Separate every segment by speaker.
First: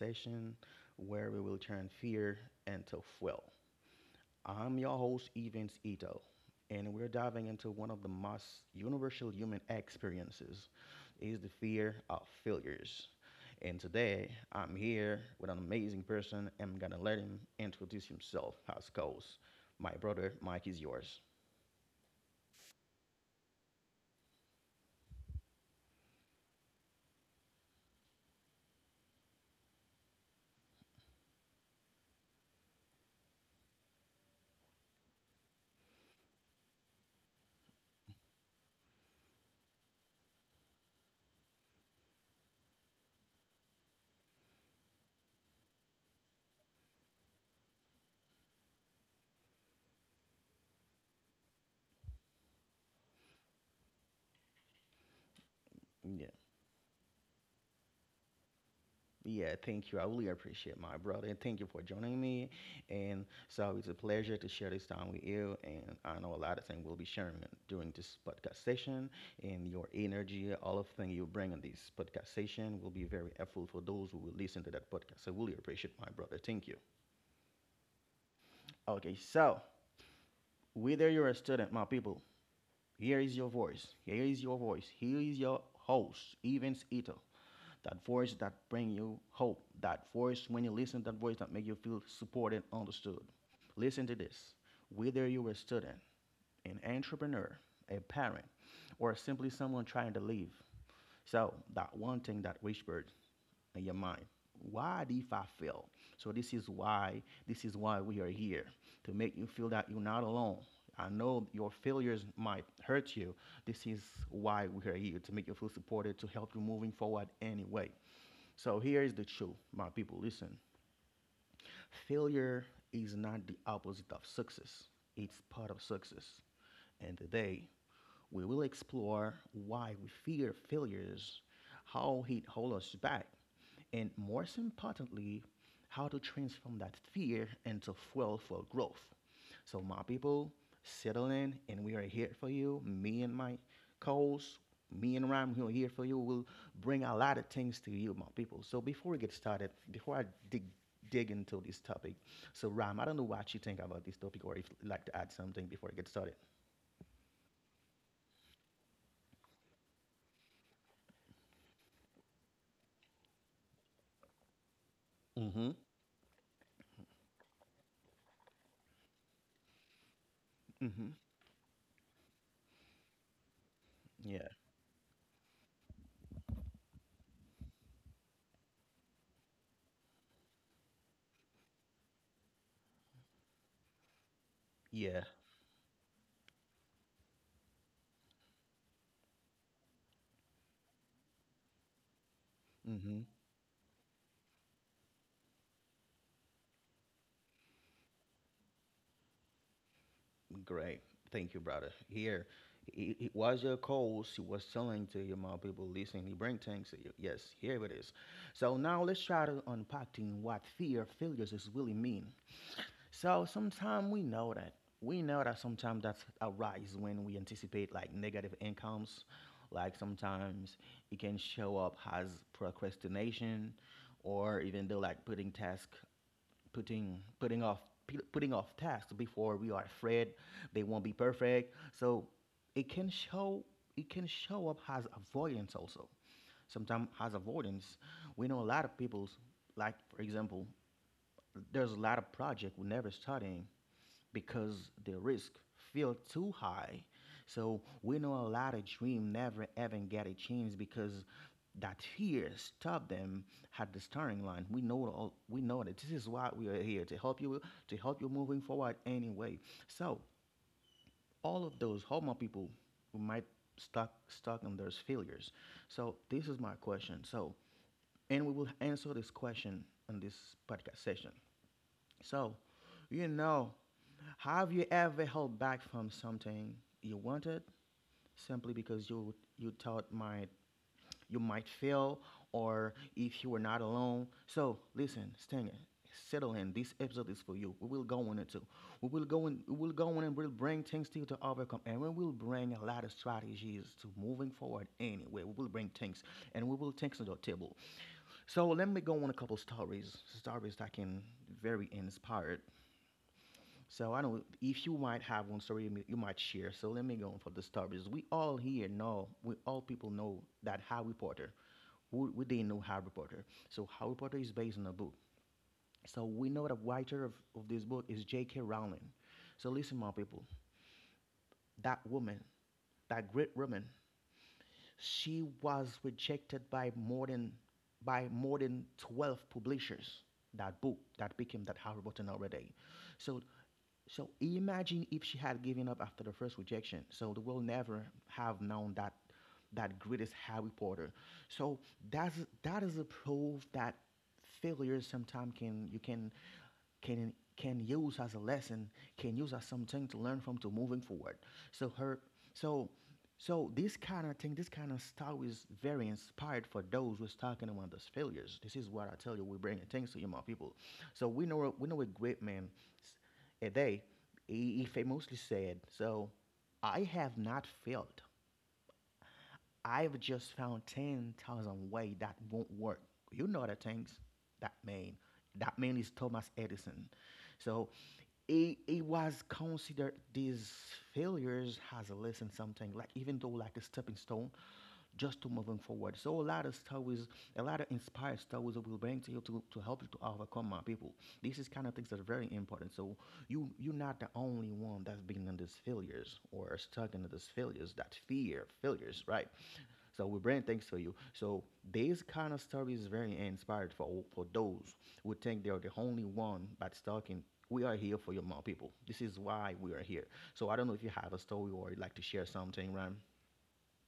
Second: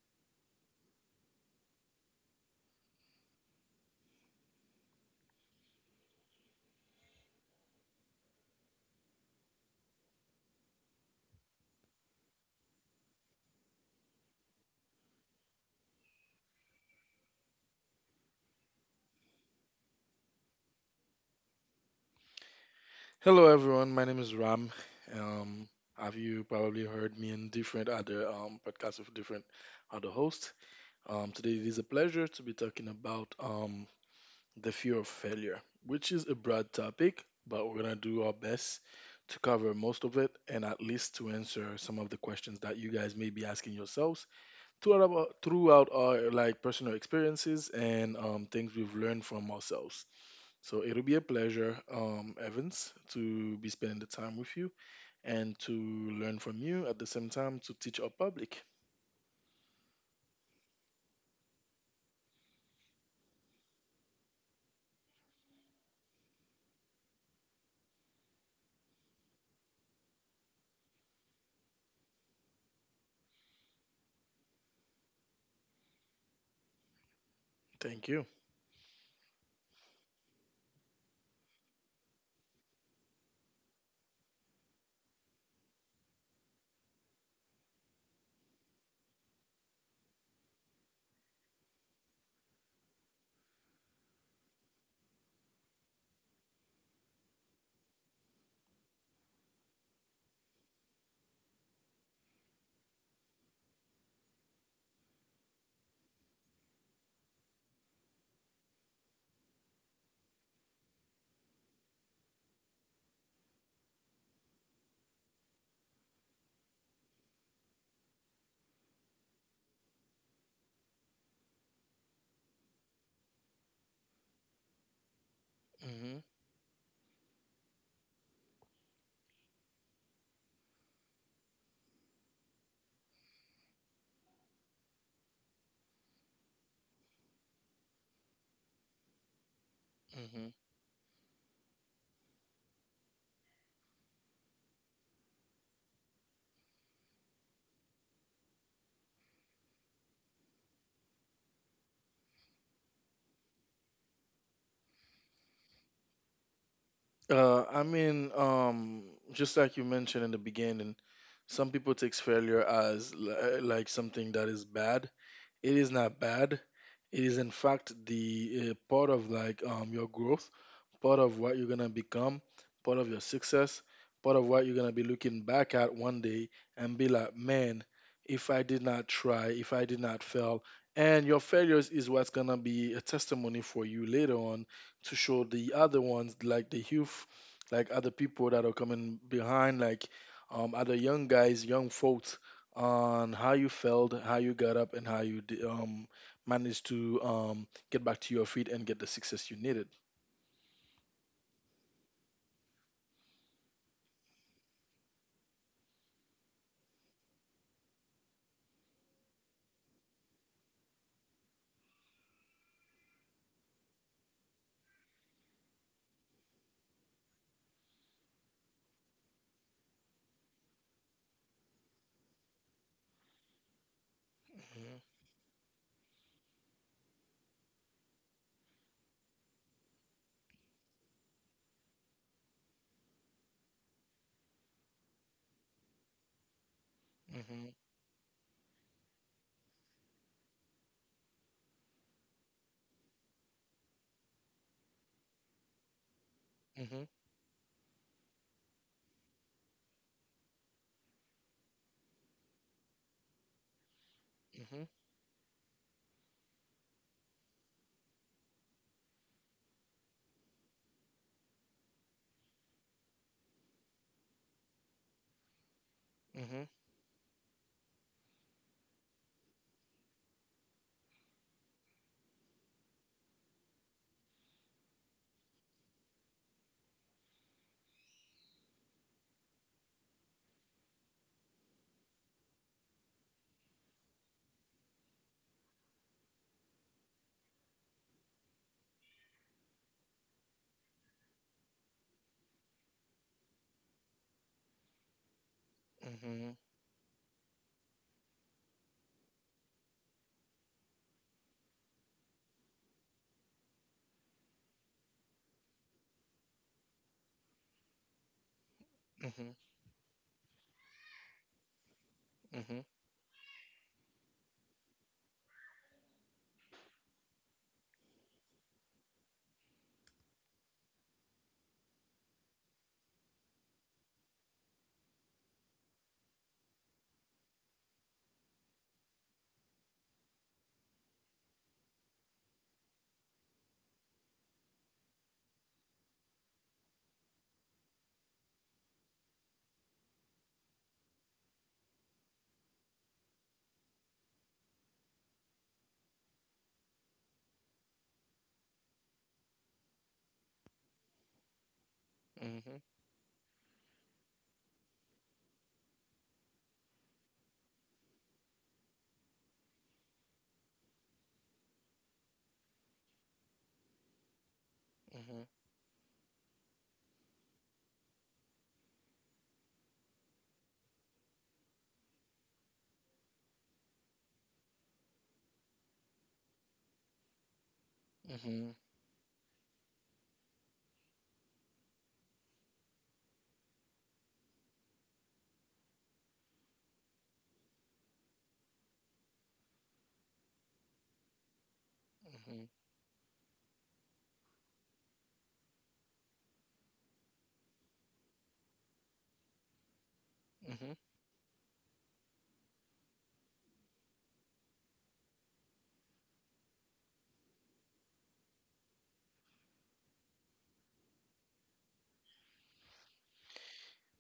Speaker 1: session where we will turn fear into fuel. I'm your host, Evans Ito, and we're diving into one of the most universal human experiences is the fear of failures. And today, I'm here with an amazing person. And I'm gonna let him introduce himself as goes. My brother, Mike, is yours.
Speaker 2: Hello, everyone. My name is Ram. Um, have you probably heard me in different other podcasts with different other hosts? Today, it is a pleasure to be talking about the fear of failure, which is a broad topic, but we're going to do our best to cover most of it and at least to answer some of the questions that you guys may be asking yourselves throughout throughout our like personal experiences and things we've learned from ourselves. So it'll be a pleasure, Evans, to be spending the time with you and to
Speaker 1: Yeah.
Speaker 2: learn from you at the same time to teach our public.
Speaker 1: Yeah, thank you. I really appreciate my brother, and thank you for joining me. And so it's a pleasure to share this time with you. And I know a lot of things we'll be sharing during this podcast session, and your energy, all of things you bring in this podcast session, will be very helpful for those who will listen to that podcast. So really appreciate my brother. Thank you.
Speaker 2: Thank you.
Speaker 1: Okay, so whether you're a student, my people, here is your voice. Here is your voice. Here is your host, Evans Ito. That voice that bring you hope, that voice when you listen to that voice that make you feel supported, understood, listen to this, whether you're a student, an entrepreneur, a parent, or simply someone trying to leave, so that one thing that whispered in your mind, why did I fail? So this is why, this is why we are here, to make you feel that you're not alone. I know your failures might hurt you. This is why we are here, to make you feel supported, to help you moving forward anyway. So here is the truth, my people. Listen, failure is not the opposite of success, it's part of
Speaker 2: Hmm.
Speaker 1: success. And today, we will explore why we fear failures, how it holds us back, and most importantly, how to transform that fear into fuel for growth. So, my
Speaker 2: Hmm.
Speaker 1: people, settle in, and we are here for you. Me and my co-host, me and Ram, who are here for you, will bring a lot of things to you, my people. So, before we get started, before I dig dig into this topic, so Ram, I don't know what you think about this topic, or if you'd like to add something before I get started.
Speaker 2: Uh, I mean, um, just like you mentioned in the beginning, some people takes failure as like something that is bad. It
Speaker 1: Mm-hmm.
Speaker 2: is not bad. It is in fact the part of like your growth, part
Speaker 1: Mm-hmm.
Speaker 2: of what you're gonna become, part of your success, part of
Speaker 1: Yeah.
Speaker 2: what you're gonna be looking back at one day and be like, man, if I did not try, if I did not fail, and your failures is what's gonna be a testimony for you later on to
Speaker 1: Yeah.
Speaker 2: show the other ones like the youth, like other people that are coming behind, like other young guys, young folks
Speaker 1: Mm-hmm.
Speaker 2: on how you felt, how you got up, and how managed to get back to your feet and get the success you needed.
Speaker 1: Great. Thank you, brother. Here, it was your calls. He was telling to you, more people listening. He bring things to you. Yes, here it is. So now let's try to unpacking what fear of failures is really mean. So sometimes we know that. We know that sometimes that arise when we anticipate like negative incomes. Like sometimes it can show up as procrastination, or
Speaker 2: Mhm.
Speaker 1: even though like putting task, putting off, putting off tasks before we are afraid they won't be perfect. So it can show, it can show up as avoidance also, sometimes as
Speaker 2: Mhm.
Speaker 1: avoidance. We know a lot of people's, like for example, there's a lot of project we never starting because the risk feel too
Speaker 2: Mhm.
Speaker 1: high. So we know a lot of dream never even get a chance because that fear stopped them at the starting line.
Speaker 2: Mhm.
Speaker 1: We know all, we know that this is why we are here to help you, to help you moving forward anyway. So all of those homo people who might stuck on those failures. So this
Speaker 2: Mhm.
Speaker 1: is my question. So, and we will answer this question in this podcast session. So, you know, have you ever held back from something you wanted simply because you thought might you might fail, or if you were not alone? So listen, Stinger, settle in. This episode is for you. We will go on it too. We will go in. We will go on and we'll bring things to you to overcome, and we will bring a lot of strategies to moving forward. Anyway, we will bring things,
Speaker 2: Mhm.
Speaker 1: and we will things to the table. So let me go on a couple stories, stories that can very inspired. So I know if you might have one story you you might share. So let me go on for the stories. We all here know,
Speaker 2: Mhm.
Speaker 1: we all people know that Harry Potter. We didn't
Speaker 2: Mhm.
Speaker 1: know Harry Potter. So Harry Potter is based on a book. So we know the writer of this book is J.K. Rowling. So listen, my people, that woman, that great woman, she was rejected by more than, by more than 12 publishers. That book that became that Harry Potter nowadays. So, so imagine if she had given up after the first rejection. So the world never have known that that greatest Harry Potter. So that's, that is a proof that failure sometimes can, you can, can use as a lesson, can use as something to learn from to moving forward. So her, so, so this kind of thing, this kind of style is very inspired for those who's talking about those failures. This is what I tell you. We bring things to you, my people. So we know, we know a great man, A day. He
Speaker 2: Mhm.
Speaker 1: famously said, "So I have not failed. I've just found 10,000 ways that won't work. You know the things that mean. That man is Thomas Edison." So
Speaker 2: Mhm.
Speaker 1: it was considered these failures as a lesson, something like even though like a stepping stone, just to moving forward. So a lot of stories, a lot of inspired stories will bring to you, to help you to overcome, my people. This is kind of things that are very
Speaker 2: Mhm.
Speaker 1: important. So you're not the only one that's been in these failures or stuck in these failures, that fear failures, right? So we bring
Speaker 2: Mhm.
Speaker 1: thanks to you. So this kind of story is very inspired for those who think they're the only one but talking. We are here for your mom people. This is why we are here. So I don't know if you have a story or you'd like to share something, Ram.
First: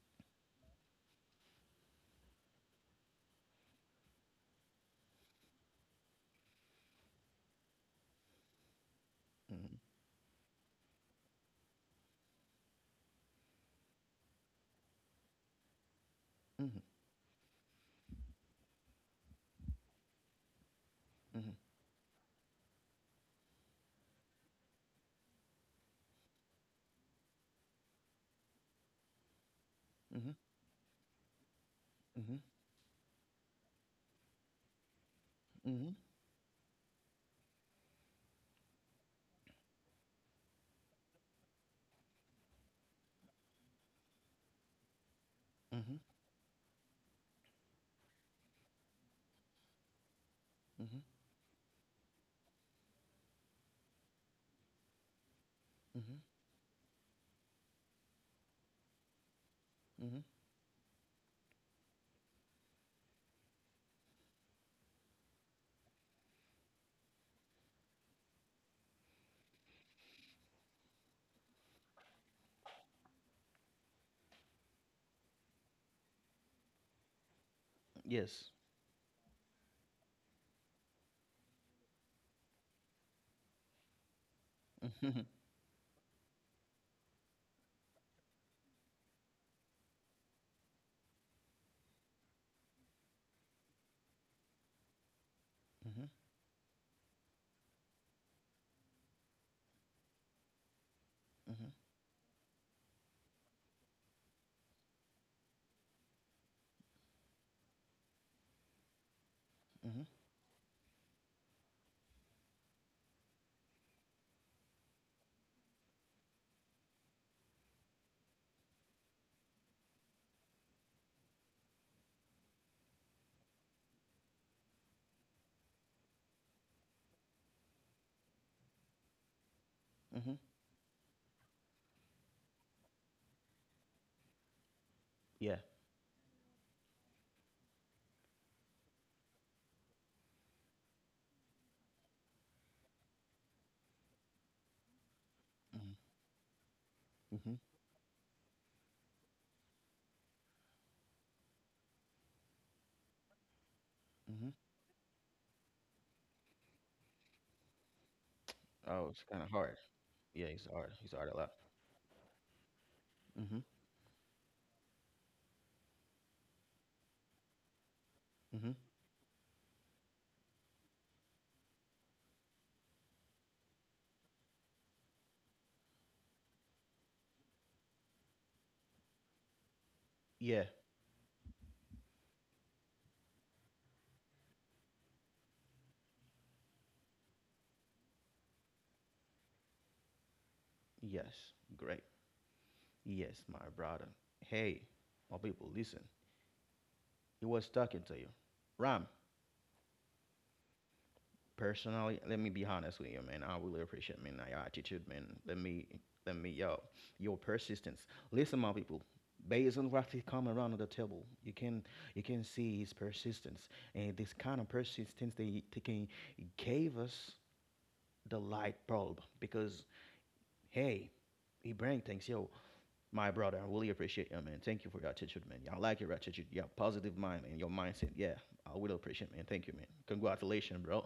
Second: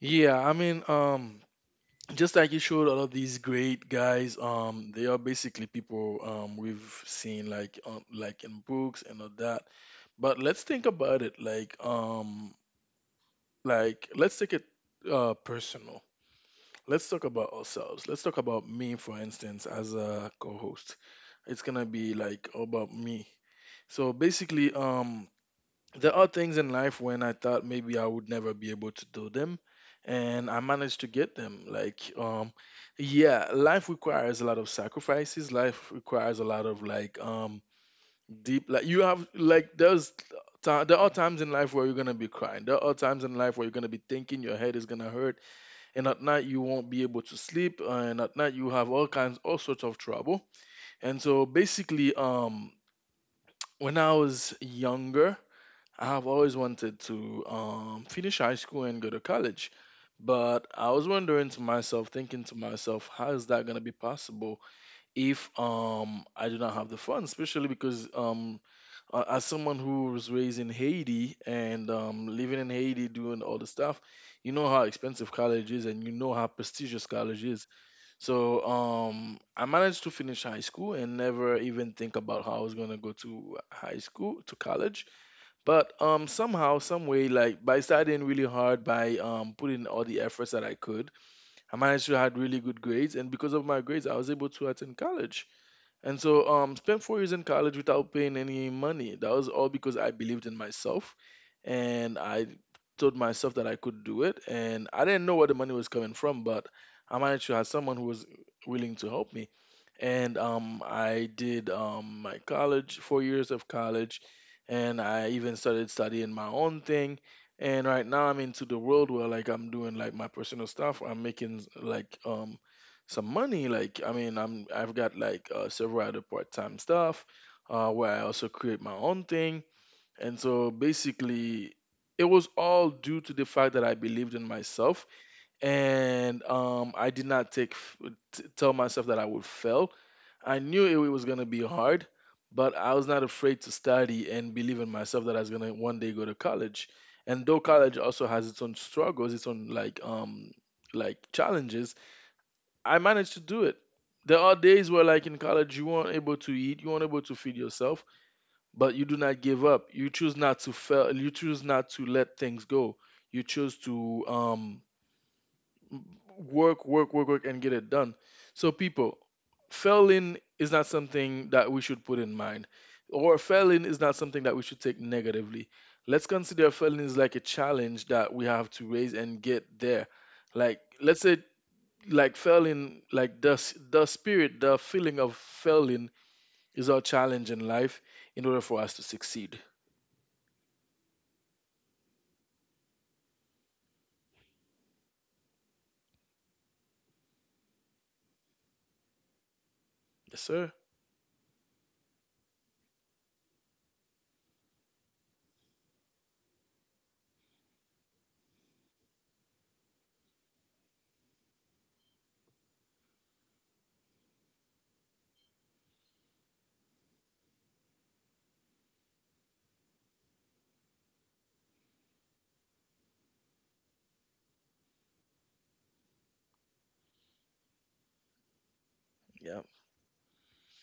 Speaker 2: Yeah, I mean, um, just like you showed all of these great guys, they are basically people we've seen like in books and all that.
Speaker 1: Mm-hmm.
Speaker 2: But let's think about it. Like let's take it personal. Let's talk about ourselves. Let's talk about me, for instance, as a co-host.
Speaker 1: Mm-hmm.
Speaker 2: It's gonna be like about me. So basically, there are things in life when I thought maybe I would never be able to do them,
Speaker 1: Mm-hmm.
Speaker 2: and I managed to get them.
Speaker 1: Mm-hmm.
Speaker 2: Yeah, life requires a lot of sacrifices.
Speaker 1: Mm-hmm.
Speaker 2: Life
Speaker 1: Mm-hmm.
Speaker 2: requires a lot of deep, like you have like there are times in life where you're gonna be crying, there are times in life where you're gonna be thinking your head is gonna hurt,
Speaker 1: Mm-hmm.
Speaker 2: and at night you won't be able to sleep, and at night you have all sorts of trouble.
Speaker 1: Mm-hmm.
Speaker 2: And so basically, when I was younger, I
Speaker 1: Mm-hmm.
Speaker 2: have always wanted to finish high school and go to college,
Speaker 1: Mm-hmm.
Speaker 2: but I was wondering to myself, thinking to myself, how is that gonna be possible if I do not have the funds, especially because as someone who was raised in Haiti and living in Haiti doing all the stuff, you know how expensive college is and you know how prestigious college is.
Speaker 1: Yes.
Speaker 2: So I managed to finish high school and never even think about how I was gonna go to high school to college.
Speaker 1: Mm-hmm.
Speaker 2: But somehow, some way, like by studying really hard, by putting all the efforts that I could, I managed to had really good grades, and because of my grades I was able to attend college.
Speaker 1: Mm-hmm.
Speaker 2: And so, spent 4 years in college without paying any money. That was all because I believed in myself,
Speaker 1: Mm-hmm.
Speaker 2: and I told myself that I could do it. And I didn't know where the money was coming from, but I managed to have someone who was willing to help me.
Speaker 1: Mm-hmm.
Speaker 2: And I did my college, 4 years of college, and I even started studying my own thing. And right now, I'm into the world where like I'm doing like my personal stuff. I'm making like some money. I've got like several other part-time stuff where I also create my own thing.
Speaker 1: Mm-hmm.
Speaker 2: And so basically, it was all due to the fact that I believed in myself,
Speaker 1: Yeah.
Speaker 2: and I did not tell myself that I would fail. I knew it was gonna be hard, but I was not afraid to study and believe in myself that I was gonna
Speaker 1: Mm-hmm.
Speaker 2: one day go to college. And
Speaker 1: Mm-hmm.
Speaker 2: though college also has its own struggles, its own like challenges, I managed to do it. There
Speaker 1: Mm-hmm.
Speaker 2: are days where, like in college, you weren't able to eat, you weren't able to feed yourself, but you
Speaker 1: Oh,
Speaker 2: do
Speaker 1: it's
Speaker 2: not
Speaker 1: kind of
Speaker 2: give
Speaker 1: hard.
Speaker 2: up. You choose
Speaker 1: Yeah,
Speaker 2: not
Speaker 1: it's
Speaker 2: to
Speaker 1: hard.
Speaker 2: fail.
Speaker 1: It's
Speaker 2: You
Speaker 1: hard a lot.
Speaker 2: choose not to let things go. You
Speaker 1: Mm-hmm.
Speaker 2: choose to work, and get it done. So,
Speaker 1: Mm-hmm.
Speaker 2: people, failing is not something that we should put in mind, or failing is not something that we should take negatively. Let's consider failing is like a challenge that we have to raise and get there.
Speaker 1: Yeah.
Speaker 2: Like, let's say like failing, like the spirit, the feeling of failing is our challenge in life in order for us to succeed.
Speaker 1: Yes. Great. Yes, my brother. Hey, my people, listen. He was talking to you. Ram,
Speaker 2: Yes, sir.
Speaker 1: personally, let me be honest with you, man. I really appreciate, man, your attitude, man. Let me, yo, your persistence. Listen, my people. Based on what he come around the table, you can, you can see his persistence, and this kind of persistence they can, gave us the light bulb because hey, he bring things, yo. My brother. I really appreciate you, man. Thank you for your attitude, man. I like your attitude, your positive mind and your mindset. Yeah, I really appreciate, man. Thank you,
Speaker 2: Yeah,
Speaker 1: man. Congratulations, bro.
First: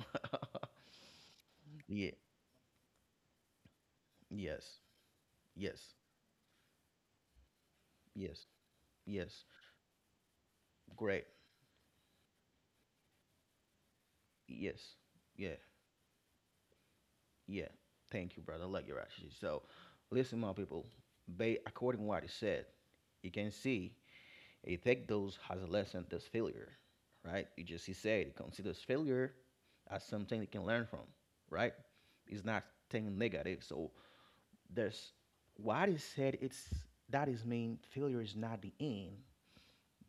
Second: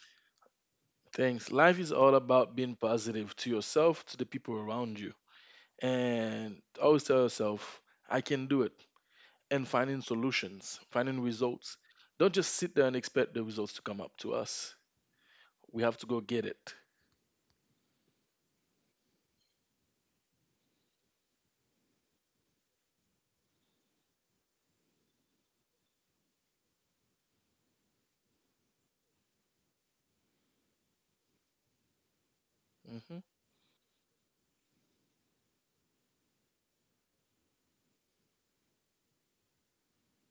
Speaker 2: thanks. Life is
Speaker 1: Yeah.
Speaker 2: all about being positive to yourself, to the people
Speaker 1: Yes.
Speaker 2: around you,
Speaker 1: Yes.
Speaker 2: and always tell yourself I can do
Speaker 1: Yes.
Speaker 2: it,
Speaker 1: Yes.
Speaker 2: and finding solutions, finding
Speaker 1: Great.
Speaker 2: results. Don't just sit there and expect the results to come up to us.
Speaker 1: Yes. Yeah.
Speaker 2: We have to go get it.
Speaker 1: Yeah. Thank you, brother. I like your attitude. So, listen, my people. They, according to what he said, you can see he take those as a lesson. This failure, right? You just, he said he considers failure as something he can learn from, right? It's not
Speaker 2: Hmm.
Speaker 1: thing negative. So there's what is said. It's that is mean failure is not the end.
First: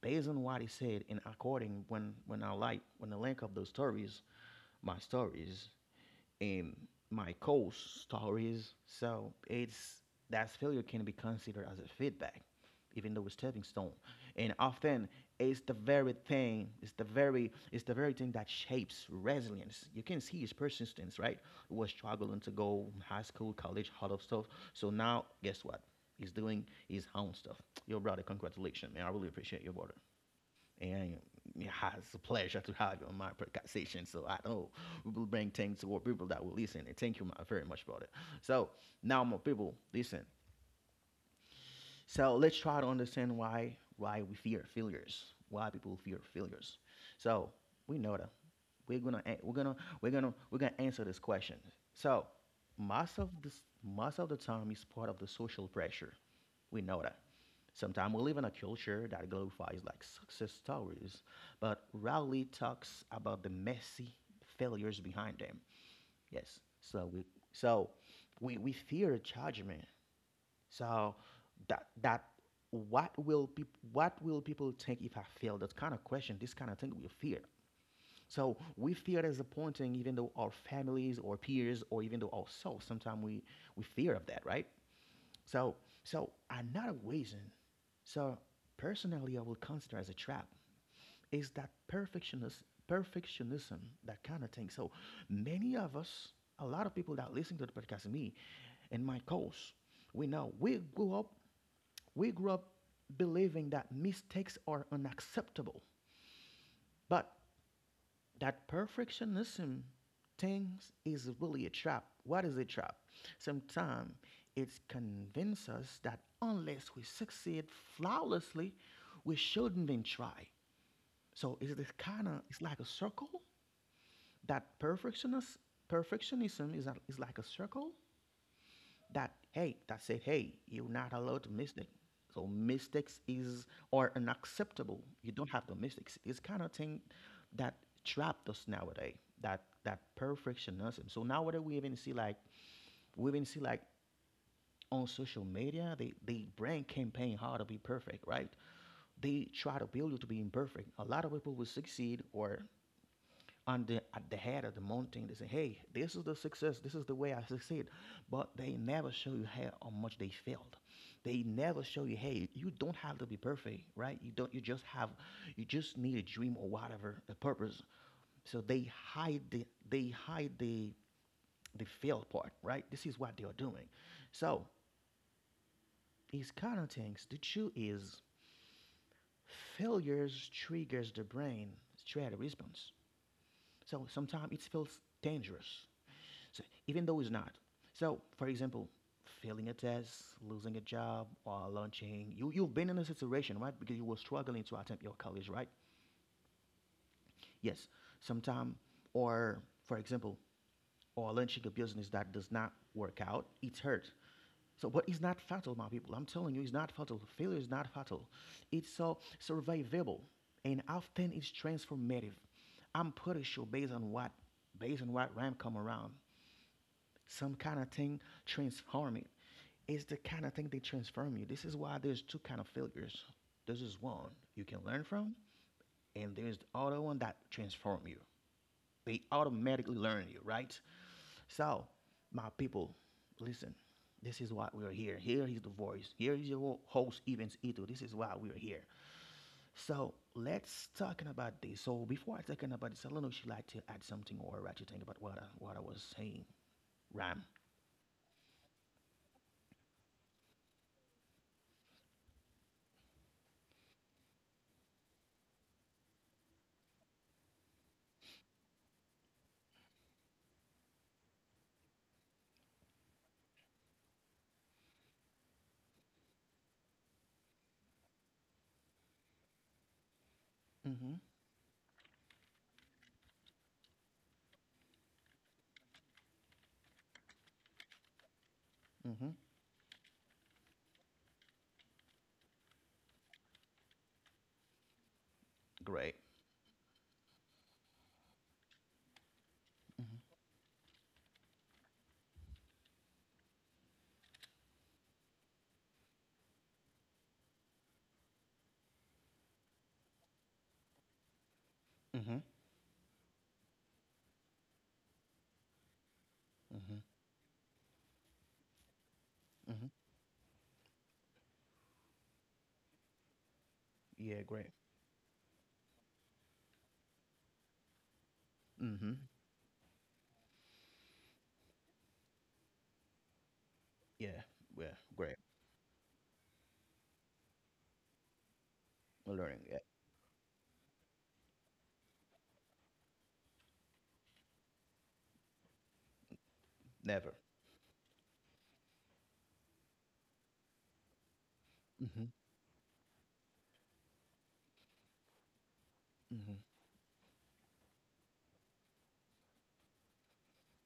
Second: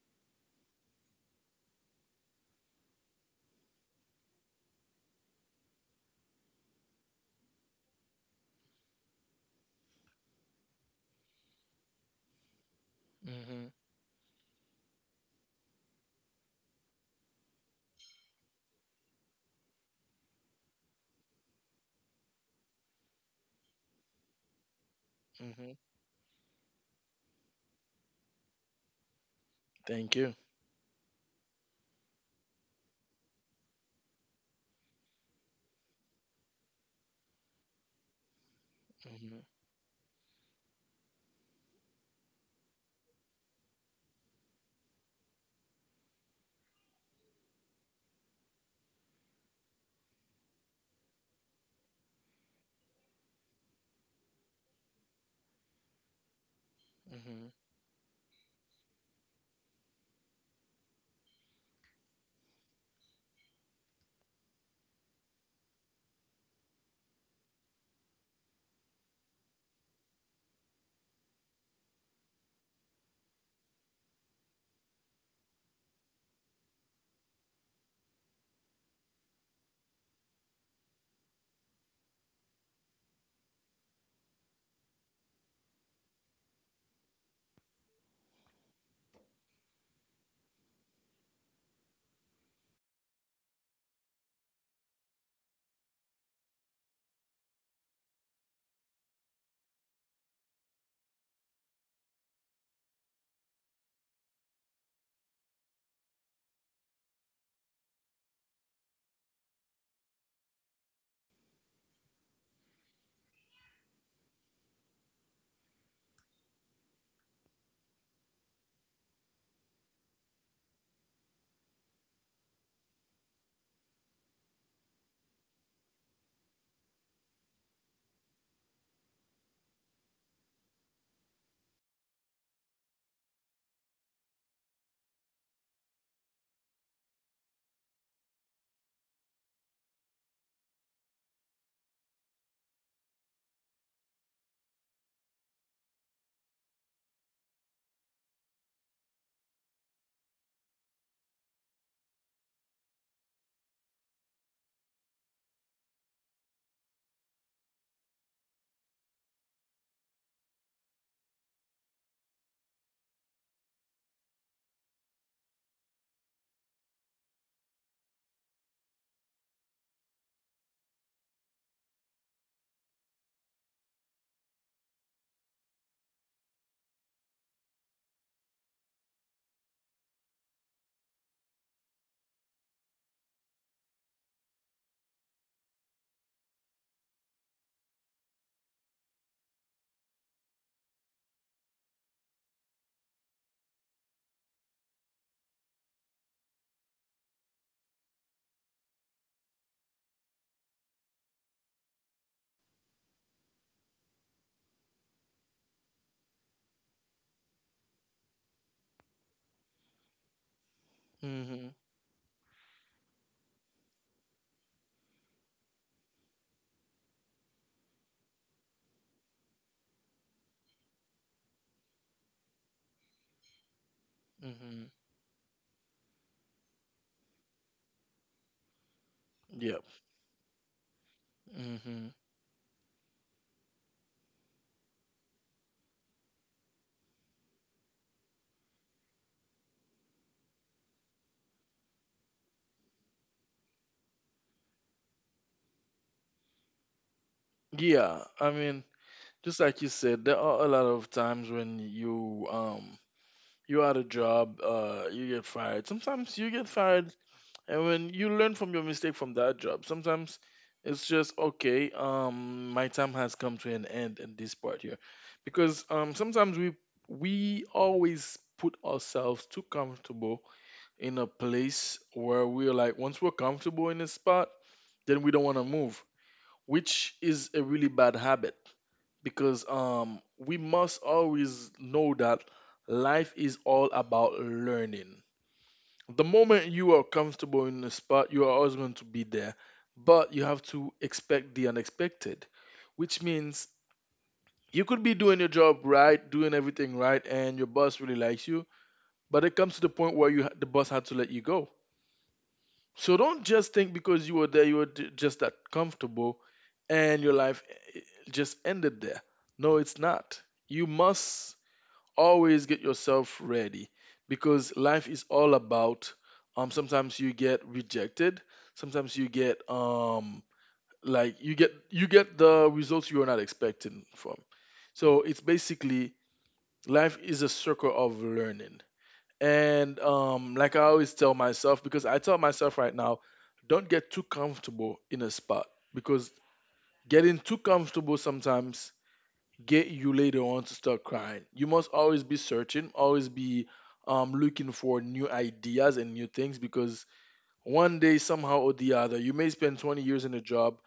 Speaker 1: Based on what he said, and according when I like when I link up those stories, my stories, in my course stories. So it's that failure can be considered as a feedback, even though it's stepping
Speaker 2: Hmm.
Speaker 1: stone. And often it's the very thing, it's the very thing that shapes resilience. You can see his persistence, right? He was struggling to go high school, college, all of stuff. So now guess
Speaker 2: Hmm.
Speaker 1: what? He's doing his own stuff. Your brother, congratulations, man. I really appreciate your brother.
Speaker 2: Thank you.
Speaker 1: And yeah, it's a pleasure to have you on my conversation. So I know we will bring things to our people that will listen. And thank you very much about it. So now, my
Speaker 2: Hmm.
Speaker 1: people, listen. So let's try to understand why we fear failures. Why people fear failures. So we know that we're gonna, we're gonna answer this question. So most of this, most of the time is part of the social pressure. We know that.
Speaker 2: Hmm.
Speaker 1: Sometimes we live in a culture that glorifies like success stories, but rarely talks about the messy failures behind them. Yes. So we, so we fear judgment. So that that what will people, what will people think if I fail? That kind of question, this kind of thing we fear. So we fear disappointing even though our families or peers or even though ourselves, sometimes we fear of that, right? So, so another reason, so personally, I would consider as a trap is that perfectionist perfectionism, that kind of thing. So many of us, a lot of people that listen to the podcast, me and my course, we know we grew up believing that mistakes are unacceptable. But that perfectionism things is really a trap. What is a trap? Sometimes it's convinces us that unless we succeed flawlessly, we shouldn't even try. So it's this kind of it's like a circle that perfectionist perfectionism is is like a circle that hey that said, "Hey, you're not allowed to mistake." So mistakes is or unacceptable. You don't have the mistakes. It's kind of thing that trapped us nowadays. That perfectionism. So nowadays we even see like on social media they brand campaign how to be perfect, right? They try to build you to be imperfect. A lot of people will succeed or on the at the head of the mountain. They say, "Hey, this is the success. This is the way I succeed," but they never show you how much they failed. They never show you, "Hey, you don't have to be perfect, right? You don't. You just have, you just need a dream or whatever a purpose." So they hide the failed part, right? This is what they are doing. So these kind of things. The truth is, failures triggers the brain stress response. So sometimes it feels dangerous, so even though it's not. So, for example, failing a test, losing a job, or launching, you, you've been in a situation, right? Because you were struggling to attempt your college, right? Yes. Sometime, or for example, or launching a business that does not work out, its hurt. So, but it's not fatal, my people. I'm telling you, it's not fatal. Failure is not fatal. It's so survivable, and often it's transformative. I'm pretty sure based on what RAM come around. Some kind of thing transform you. It's the kind of thing they transform you. This is why there's two kind of failures. This is one
Speaker 2: Hmm.
Speaker 1: you can
Speaker 2: Hmm.
Speaker 1: learn from, and there's the other one that transform you. They
Speaker 2: Yeah.
Speaker 1: automatically learn you, right? So,
Speaker 2: Mm-hmm.
Speaker 1: my people, listen. This is why we're here. Here is the voice. Here is your host, Evans Ito. This is why we're here. So let's talking about this. So before I talking about this, I don't know if you like to add something or what you think about what I was saying. Ram.
Speaker 2: Yeah, I mean, just like you said, there are a lot of times when you you had a job, you get fired. Sometimes you get fired, and when you learn from your mistake from that job, sometimes it's just okay. My time has come to an end in this part here, because sometimes we always put ourselves too comfortable
Speaker 1: Mm-hmm.
Speaker 2: in a place where we're like once we're comfortable in a spot, then we don't want to move, which is a really bad habit,
Speaker 1: Mm-hmm.
Speaker 2: because we must always know that life is all about learning.
Speaker 1: Great.
Speaker 2: The moment you are comfortable in the spot, you are always going to be there,
Speaker 1: Mm-hmm.
Speaker 2: but you have to expect the unexpected, which means you could be doing your job right, doing everything right, and your boss really likes you, but it comes to the point where the boss had to let you go.
Speaker 1: Mm-hmm.
Speaker 2: So don't just think because you were there, just that comfortable
Speaker 1: Mm-hmm.
Speaker 2: and your life just ended there. No,
Speaker 1: Mm-hmm.
Speaker 2: it's not. You must always get yourself ready
Speaker 1: Yeah,
Speaker 2: because
Speaker 1: great.
Speaker 2: life is all about sometimes you get rejected, sometimes
Speaker 1: Mm-hmm.
Speaker 2: you get like you get the results you were not expecting from.
Speaker 1: Yeah, yeah,
Speaker 2: So
Speaker 1: great.
Speaker 2: it's basically life is a circle of learning.
Speaker 1: We're learning. Yeah,
Speaker 2: And like I always tell myself, because I tell myself right now, don't get too comfortable in a spot, because
Speaker 1: never.
Speaker 2: getting too comfortable sometimes get you later on to start crying. You must always
Speaker 1: Mm-hmm.
Speaker 2: be searching, always be looking for new ideas and new
Speaker 1: Mm-hmm.
Speaker 2: things, because one day somehow or the other you may spend 20 years in a job.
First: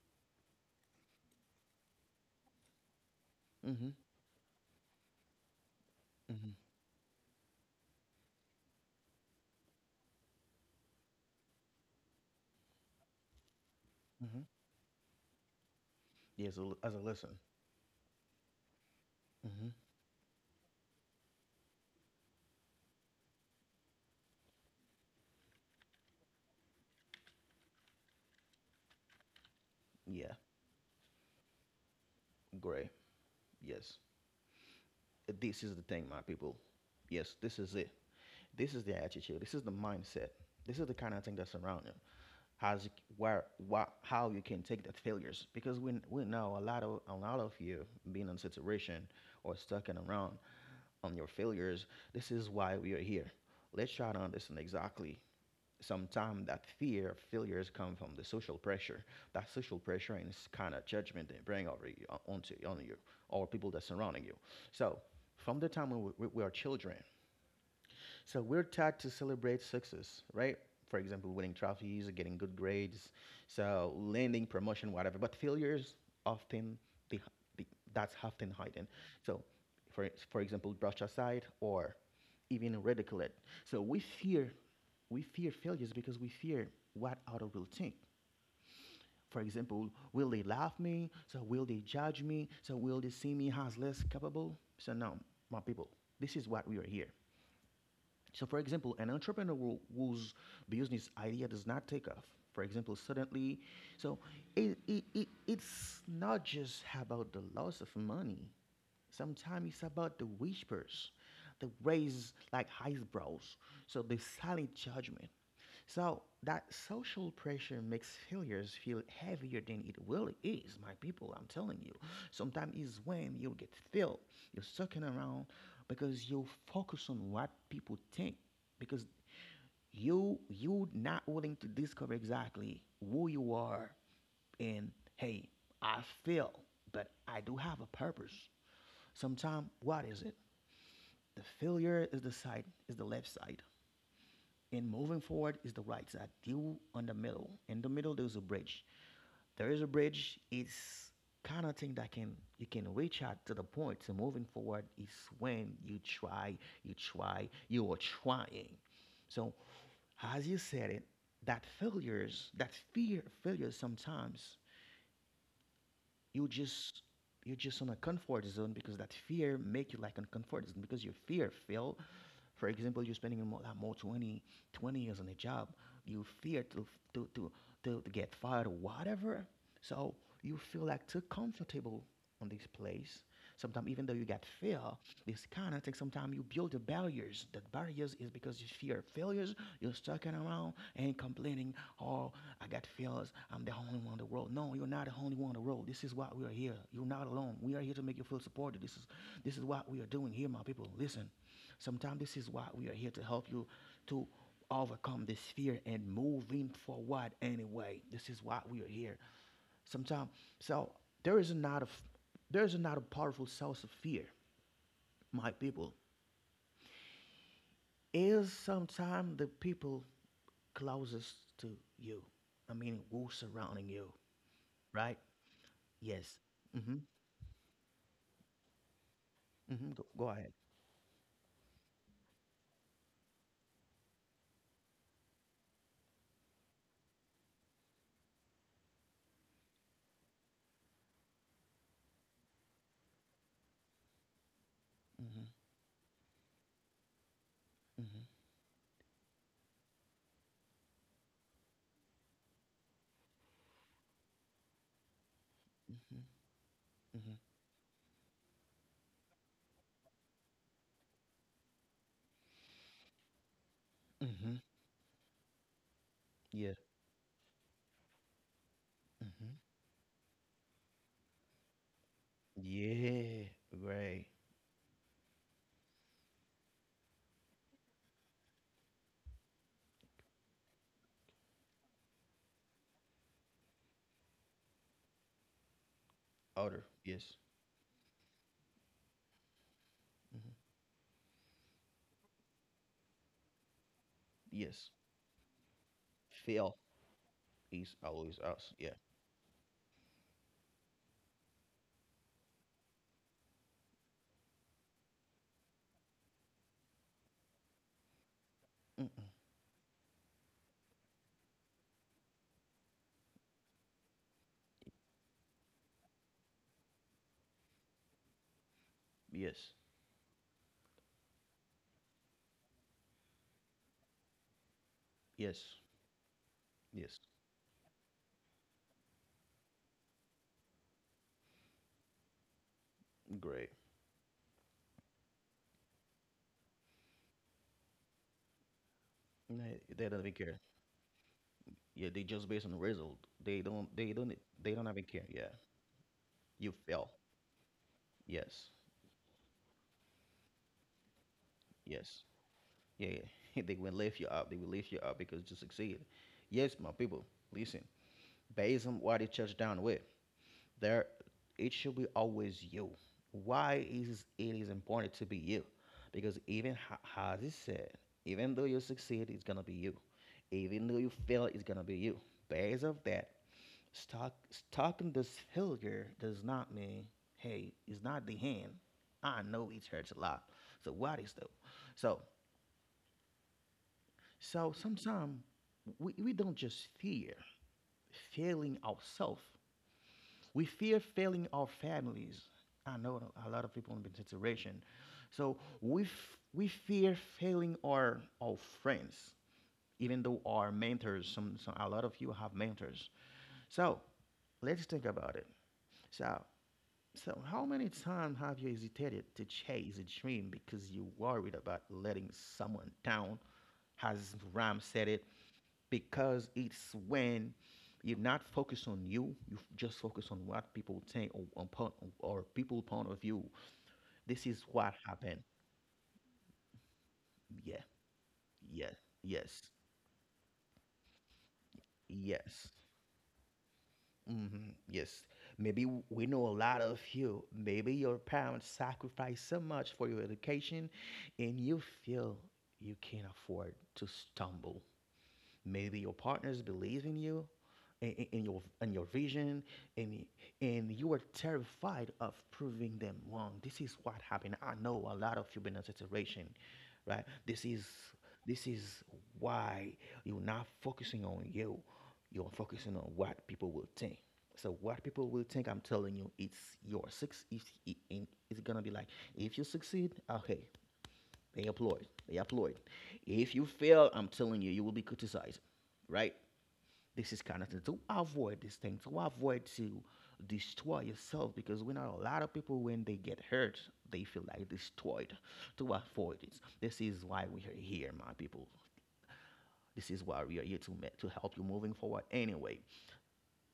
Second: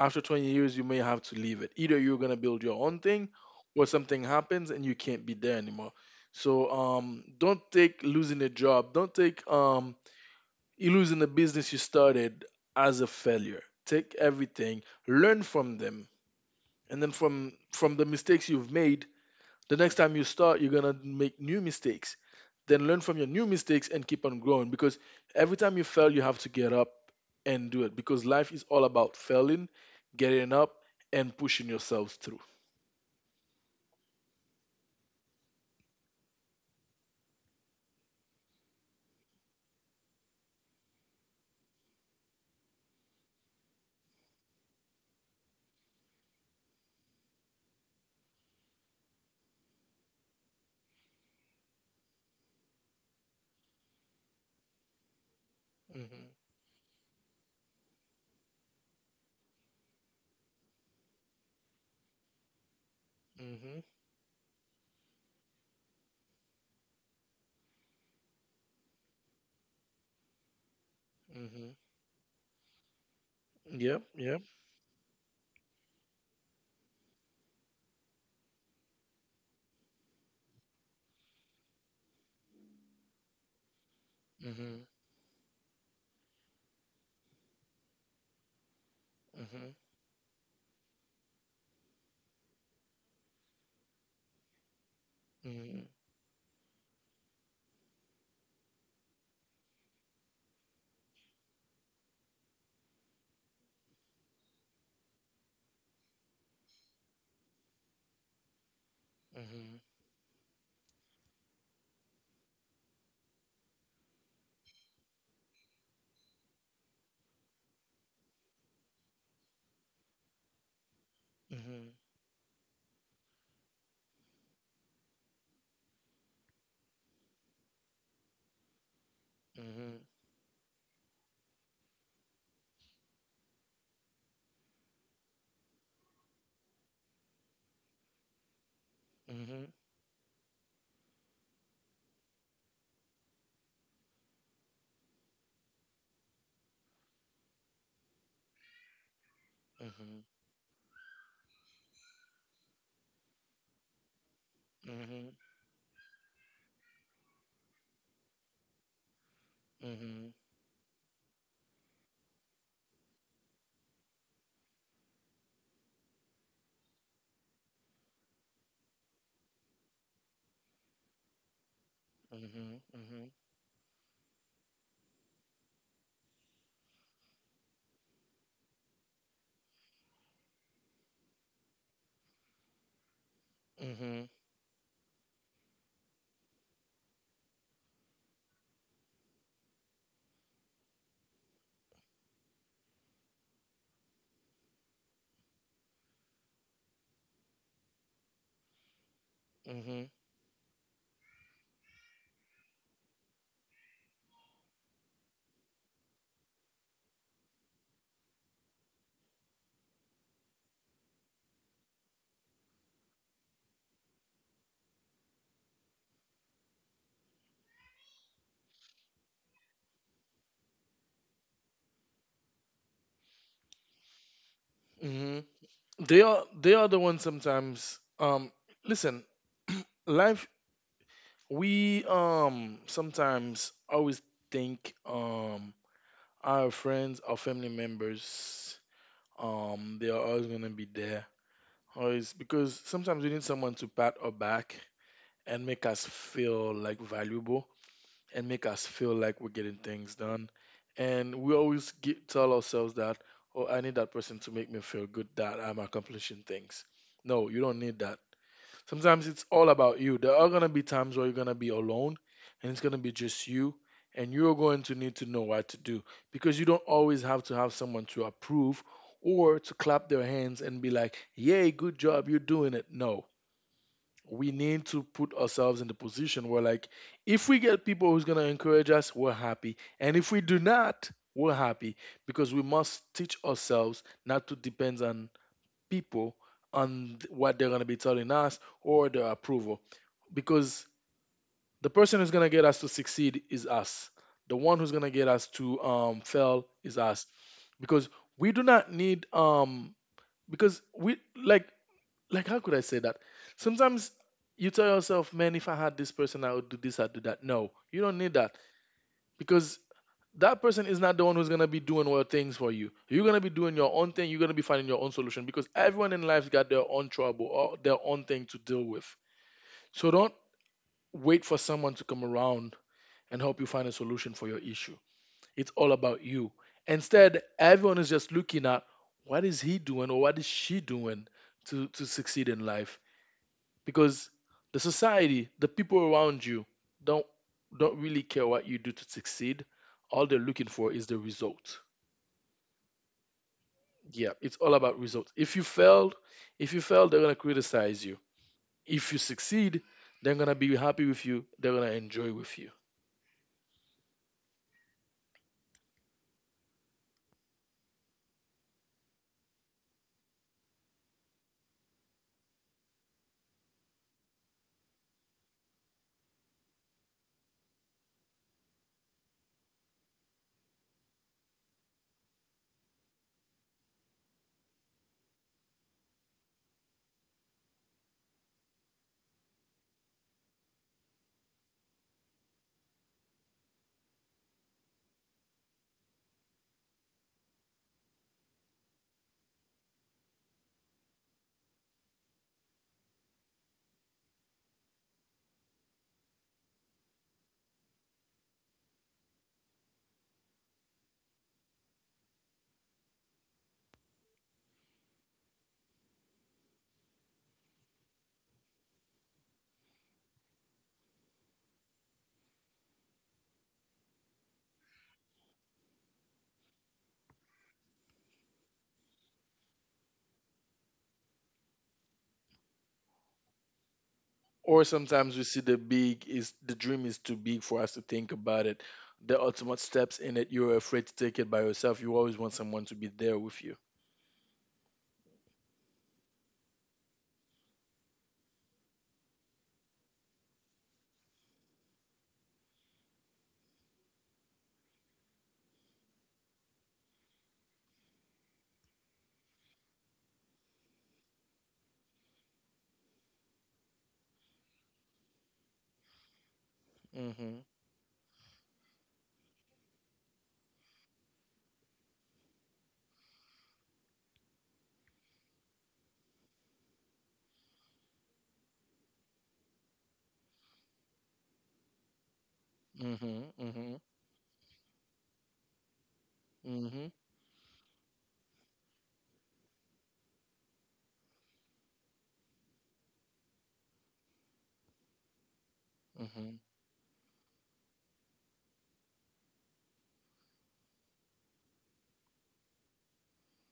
Speaker 2: After 20 years you may have to leave it, either you're going to build your own thing or
Speaker 1: Mm-hmm.
Speaker 2: something happens and you can't be there anymore.
Speaker 1: Mm-hmm.
Speaker 2: So don't take losing a job, don't take you losing the business you started as a failure. Take
Speaker 1: Mm-hmm.
Speaker 2: everything, learn from them,
Speaker 1: Yes, as
Speaker 2: and
Speaker 1: a
Speaker 2: then
Speaker 1: listen.
Speaker 2: from the mistakes you've made,
Speaker 1: Mm-hmm.
Speaker 2: the next time you start, you're gonna make new mistakes. Then learn from your new mistakes and keep on growing, because every time you fail, you have to get up and do it, because life is all about failing,
Speaker 1: Yeah,
Speaker 2: getting up, and pushing yourselves through.
Speaker 1: great. Yes. This is the thing, my people. Yes, this is it. This is the attitude. This is the mindset. This is the kind of thing that's around you. How's you, where, what, how you can take that failures? Because we know a lot of you being in situation or stuck in around on your failures. This is why we are here. Let's try to understand exactly
Speaker 2: Mhm.
Speaker 1: sometimes that fear of failures come from the social pressure. That social pressure and this kind of judgment they bring over you, onto on you or people
Speaker 2: Mhm.
Speaker 1: that surrounding you. So from the time when we are children, so we're taught to celebrate success, right? For example, winning
Speaker 2: Mhm.
Speaker 1: trophies, getting good grades, so
Speaker 2: Yeah, yeah.
Speaker 1: landing promotion, whatever. But failures often the, the that's often hidden. So, for example, brush aside or even ridicule it. So
Speaker 2: Mhm.
Speaker 1: we fear failures because we fear what other will think. For
Speaker 2: Mhm.
Speaker 1: example, will they laugh me? So will they judge me? So will they see me as less capable? So no, my
Speaker 2: Mhm.
Speaker 1: people, this is what we are here. So, for example, an entrepreneur who- whose business idea does not take off, for example, suddenly, so it's not just about the loss of money. Sometimes
Speaker 2: Mhm.
Speaker 1: it's about the whispers, the raise like eyebrows, so the silent judgment. So that social pressure makes failures feel heavier than it really is, my people, I'm telling
Speaker 2: Mhm.
Speaker 1: you. Sometimes is when you get filled, you're sucking around because you focus on what people think. Because
Speaker 2: Mhm.
Speaker 1: you not willing to discover exactly who you are and hey, I fail, but I do have a purpose. Sometimes,
Speaker 2: Mhm.
Speaker 1: what is it? The failure is the side, is the left side, and moving forward is the right side. You on the middle. In the middle, there's a bridge. There is a bridge. It's kind of thing that can you can reach out to the point. So moving forward
Speaker 2: Mhm.
Speaker 1: is
Speaker 2: Mhm.
Speaker 1: when you try, you try, you are trying. So
Speaker 2: Mhm.
Speaker 1: as you said it, that failures, that fear failures sometimes you just you're just on a comfort zone because that fear make you like a comfort zone because you fear fail. For example, you're
Speaker 2: Mhm.
Speaker 1: spending more, like more 20 years on a job. You fear to, to, to get fired or whatever. So you feel like too comfortable on this place.
Speaker 2: Mhm.
Speaker 1: Sometimes even though you
Speaker 2: Mhm.
Speaker 1: got fear, this kind of thing, sometimes you build the barriers. That barriers is because you fear failures. You're stuck around and complaining, oh, I got failures. I'm the only one in the world. No, you're not the only one in the world. This is why we are here. You're not alone. We are here to make you feel supported. This is what we are
Speaker 2: Mhm.
Speaker 1: doing here, my people. Listen, sometimes this is why we are here to help you to overcome this fear and moving forward anyway. This is why we are here. Sometimes so there is not a f- there is not a powerful source of fear, my people. Is sometimes the people closest to you. I mean, who surrounding you, right?
Speaker 2: Mhm.
Speaker 1: Yes.
Speaker 2: They are
Speaker 1: Mm-hmm.
Speaker 2: the ones sometimes listen,
Speaker 1: Mm-hmm. Go, go
Speaker 2: life,
Speaker 1: ahead.
Speaker 2: we sometimes always think our friends, our family members, they are always gonna be there always, because sometimes we need someone to pat our back
Speaker 1: Mm-hmm.
Speaker 2: and make us feel like valuable and make us feel like we're getting things done, and we always tell ourselves that oh, I need that person to make me feel good that I'm
Speaker 1: Mm-hmm.
Speaker 2: accomplishing things.
Speaker 1: Mm-hmm.
Speaker 2: No, you don't need that. Sometimes it's all about you. There are going to be times where you're going to be alone and it's going to be just you, and
Speaker 1: Mm-hmm.
Speaker 2: you're
Speaker 1: Mm-hmm.
Speaker 2: going to need to know what to do, because you
Speaker 1: Yeah.
Speaker 2: don't always have to have someone to approve
Speaker 1: Mm-hmm.
Speaker 2: or to clap their hands and be like, yay, good job, you're doing it. No,
Speaker 1: Yeah. Right.
Speaker 2: we need to put ourselves in the position where, like, if we get people who's going to encourage us, we're happy. And if we do not, we're happy because we must teach ourselves not to depend on people,
Speaker 1: Other.
Speaker 2: on
Speaker 1: Yes.
Speaker 2: what they're going to be telling us, or their approval,
Speaker 1: Mm-hmm.
Speaker 2: because the person who's gonna get us to succeed is us. The one
Speaker 1: Yes.
Speaker 2: who's gonna get us to fail
Speaker 1: Fail
Speaker 2: is us.
Speaker 1: is
Speaker 2: Because
Speaker 1: always
Speaker 2: we do
Speaker 1: us.
Speaker 2: not
Speaker 1: Yeah.
Speaker 2: need, because we like like how could I say that? Sometimes you tell yourself, man, if I had this person, I would do this, I'd do that. No, you don't need that,
Speaker 1: Mm-mm.
Speaker 2: because that person is not the one who's gonna be doing all things for you. You're gonna be doing your own thing. You're gonna be finding your own solution, because everyone in life's got their own trouble or their own thing to deal with.
Speaker 1: Yes.
Speaker 2: So don't wait for someone to come around and help you find a solution for your issue. It's
Speaker 1: Yes.
Speaker 2: all about you.
Speaker 1: Yes.
Speaker 2: Instead, everyone is just looking at what is he doing or what is she doing to succeed in life,
Speaker 1: Great.
Speaker 2: because the society, the people around you don't don't really care what you do to succeed.
Speaker 1: They don't
Speaker 2: All
Speaker 1: even
Speaker 2: they're
Speaker 1: care.
Speaker 2: looking for is the result.
Speaker 1: Yeah, they just based on the result. They don't. They
Speaker 2: Yeah,
Speaker 1: don't.
Speaker 2: it's all
Speaker 1: They don't
Speaker 2: about
Speaker 1: even care.
Speaker 2: results. If
Speaker 1: Yeah.
Speaker 2: you failed, if
Speaker 1: You
Speaker 2: you fail,
Speaker 1: fail.
Speaker 2: they're gonna criticize you.
Speaker 1: Yes.
Speaker 2: If you succeed, they're gonna be happy with you. They're gonna
Speaker 1: Yes.
Speaker 2: enjoy with you.
Speaker 1: Yeah. Yeah. they will lift you up. They will lift you up because you succeed. Yes, my people. Listen. Based on what the church down with. There, it should be always you. Why is it is important to be you? Because even how it said, even though you succeed, it's gonna be you. Even though you fail, it's gonna be you. Based of that, stuck in this failure does not mean, hey, it's not the end. I know it hurts a lot. So what is though? So so sometimes we don't just fear failing ourselves. We fear failing our families. I know a lot of people in this situation. So we fear failing our friends, even though our mentors, a lot of you have mentors. So let's think about it. So, so how many times have you hesitated to chase a dream because you worried about letting someone down? As Ram said it, because it's when you're not focused on you, you just focus on what people think or upon or people point of view. This is
Speaker 2: Or
Speaker 1: what
Speaker 2: sometimes
Speaker 1: happened.
Speaker 2: we see the big is the dream is too big
Speaker 1: Yeah,
Speaker 2: for us to think about it.
Speaker 1: yeah,
Speaker 2: The
Speaker 1: yes,
Speaker 2: ultimate steps in it, you're afraid to take it by yourself. You always want
Speaker 1: yes.
Speaker 2: someone to be there with you.
Speaker 1: Hmm, yes. Maybe we know a lot of you, maybe your parents sacrificed so much for your education and you feel you can't afford to stumble. Maybe your partners believe in you, in your vision, and you are terrified of proving them wrong. This is what happened. I know a lot of you been in a situation, right?
Speaker 2: Mm-hmm.
Speaker 1: This is why you're not focusing on you. You're focusing on what people will think. So what people will think, I'm telling you, it's your six. It's gonna be like, if you succeed, okay, they applaud. They applaud.
Speaker 2: Mm-hmm.
Speaker 1: If you
Speaker 2: Mm-hmm.
Speaker 1: fail, I'm telling you, you will be criticized, right?
Speaker 2: Mm-hmm.
Speaker 1: This is kind of thing to avoid this thing, to avoid to destroy yourself because we know a lot of people when they get hurt, they feel like destroyed. To avoid
Speaker 2: Mm-hmm.
Speaker 1: this, this is why we are here, my people. This is why we are here to help you moving forward. Anyway,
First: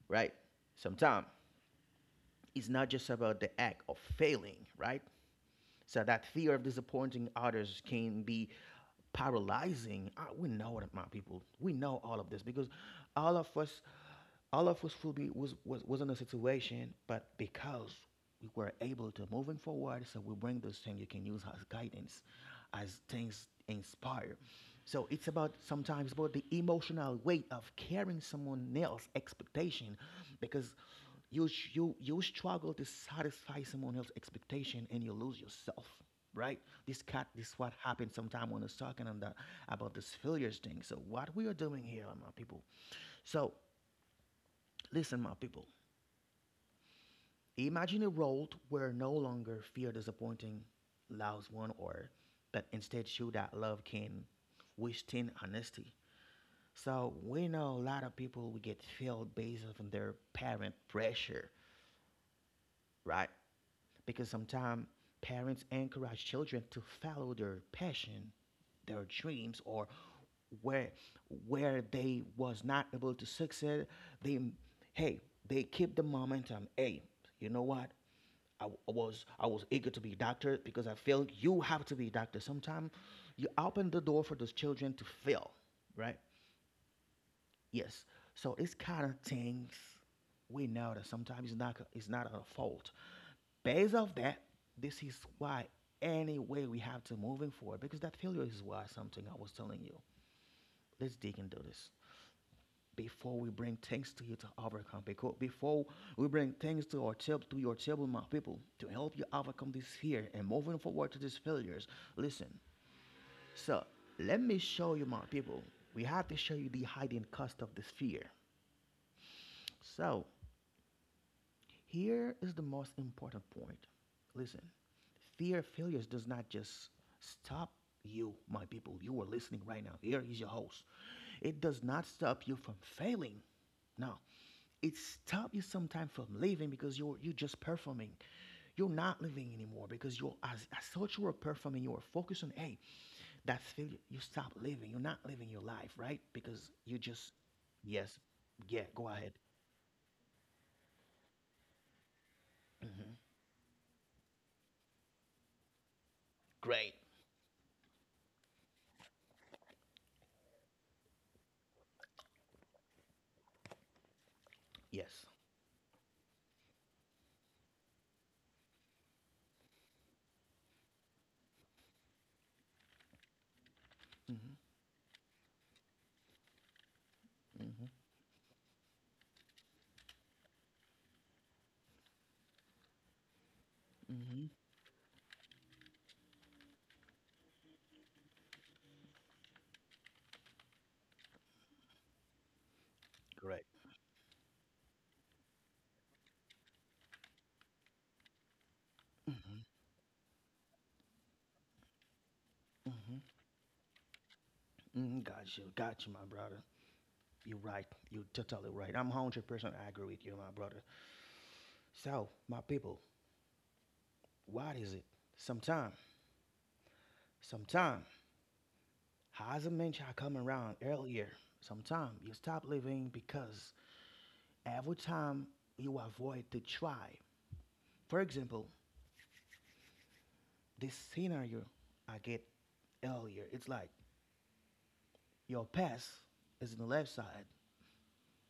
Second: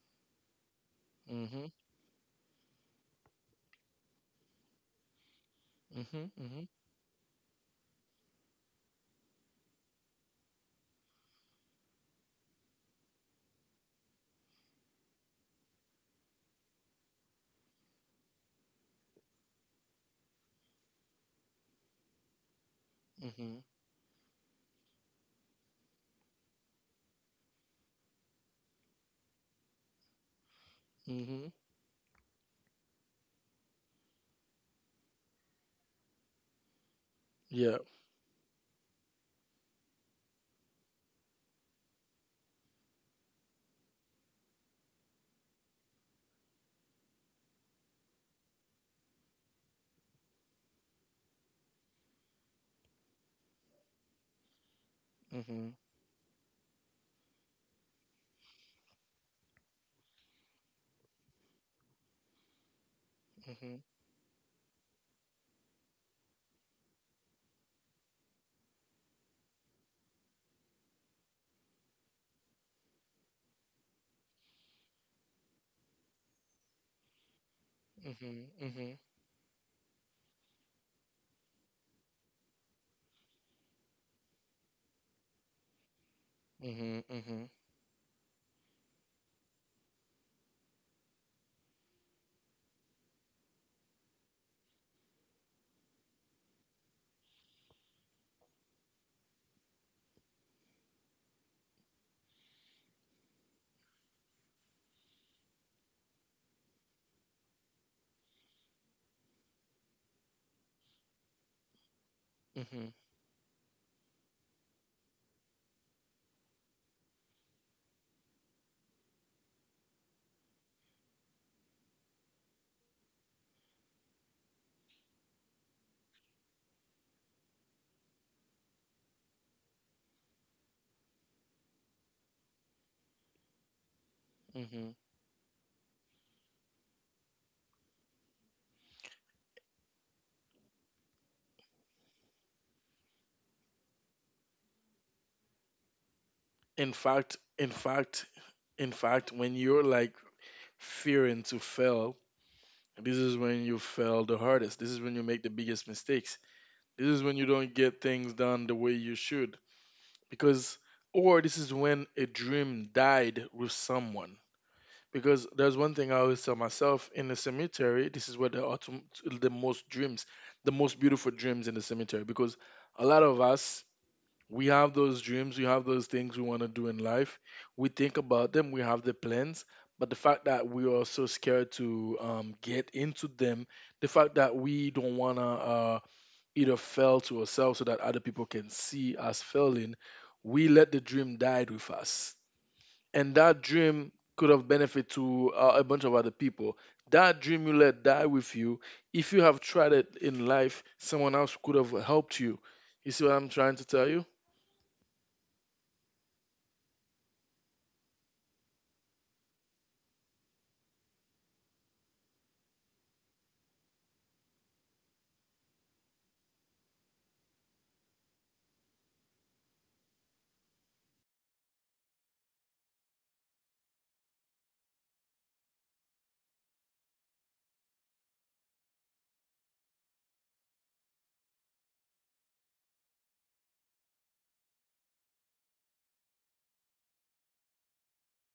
Speaker 1: right? Sometimes
Speaker 2: Mm-hmm.
Speaker 1: it's not just about the act of failing, right? So that fear of
Speaker 2: Mm-hmm.
Speaker 1: disappointing others can be paralyzing. I, we know that, my people. We know all of this because all of us all of us was was in a situation, but because we were able to moving forward, so we bring those things you can use as guidance, as
Speaker 2: Mm-hmm.
Speaker 1: things
Speaker 2: Mm-hmm.
Speaker 1: inspire. So it's about sometimes about the emotional weight of carrying someone else's expectation, because you
Speaker 2: Mm-hmm.
Speaker 1: you you struggle to satisfy someone else's expectation and you lose yourself, right? This cat, this what
Speaker 2: Yeah.
Speaker 1: happened sometime when I was talking on the about this failures thing. So what we are doing here, my people. So listen, my people. Imagine a world where no longer fear disappointing loves one or but instead show that love can withstand
Speaker 2: Mm-hmm.
Speaker 1: honesty. So we know a lot of people will get failed based on their parent pressure, right?
Speaker 2: Mm-hmm.
Speaker 1: Because sometimes parents encourage children to follow their passion, their dreams, or where where they was not able to succeed, they hey, they keep the momentum. Hey, you know what?
Speaker 2: Mm-hmm.
Speaker 1: I
Speaker 2: Mm-hmm.
Speaker 1: I was eager to be a doctor because I felt you have to be a doctor. Sometimes you open the door for those children to fail, right?
Speaker 2: Mm-hmm. Mm-hmm.
Speaker 1: Yes. So it's kind of things we know that sometimes it's not our fault. Based off that, this is why any way we have to moving forward because that failure is why something I was telling you. Let's dig into this. Before we bring things to you to overcome, because before we bring things to our children, to your children, my people, to help you overcome this fear and moving forward to these failures. Listen,
Speaker 2: Mm-hmm.
Speaker 1: so let me show you, my people. We have to show you the hidden cost of this fear. So here is the most important point. Listen, fear of failures does not just stop you, my people. You are listening right now. Here is your host. It does not stop you from failing. No,
Speaker 2: Mm-hmm.
Speaker 1: it stops you sometimes from living because you're just performing. You're not living anymore because you're as such you are performing. You are focused on hey, that's failure. You stop living. You're not living your life, right? Because
Speaker 2: In
Speaker 1: you just
Speaker 2: fact, in
Speaker 1: yes,
Speaker 2: fact,
Speaker 1: yeah.
Speaker 2: in
Speaker 1: Go ahead.
Speaker 2: fact, when you're like fearing to fail. And
Speaker 1: Hmm.
Speaker 2: this is when you fail the hardest. This is when you make the biggest mistakes.
Speaker 1: Great.
Speaker 2: This is when you don't get things done the way you should. Because, or This is when a dream died with someone.
Speaker 1: Yes.
Speaker 2: Because there's one thing I always tell myself: in the cemetery, this is where the most dreams, the most beautiful dreams, in the cemetery. Because a lot of us,
Speaker 1: Hmm.
Speaker 2: we have those dreams, we have those things we want to do in life. We
Speaker 1: Hmm.
Speaker 2: think about them, we have the plans, but the fact that we are so scared to get into them, the fact
Speaker 1: Hmm.
Speaker 2: that we don't want to either fail to ourselves so that other people can see us failing, we let the dream die with us. And that
Speaker 1: Great.
Speaker 2: dream could have benefit to a bunch of other people. That dream you let die with you, if you have
Speaker 1: Mm-hmm.
Speaker 2: tried it in life, someone else could have helped you. You see
Speaker 1: Mm-hmm.
Speaker 2: what I'm trying to tell you?
Speaker 1: Mm-hmm. Got you, my brother. You're right. You're totally right. I'm 100% agree with you, my brother. So, my people, what is it? Sometime, sometime as a mentioned, I come around earlier. Sometime you stop living because every time you avoid to try. For example, this scenario I get earlier, it's like your past is in the left side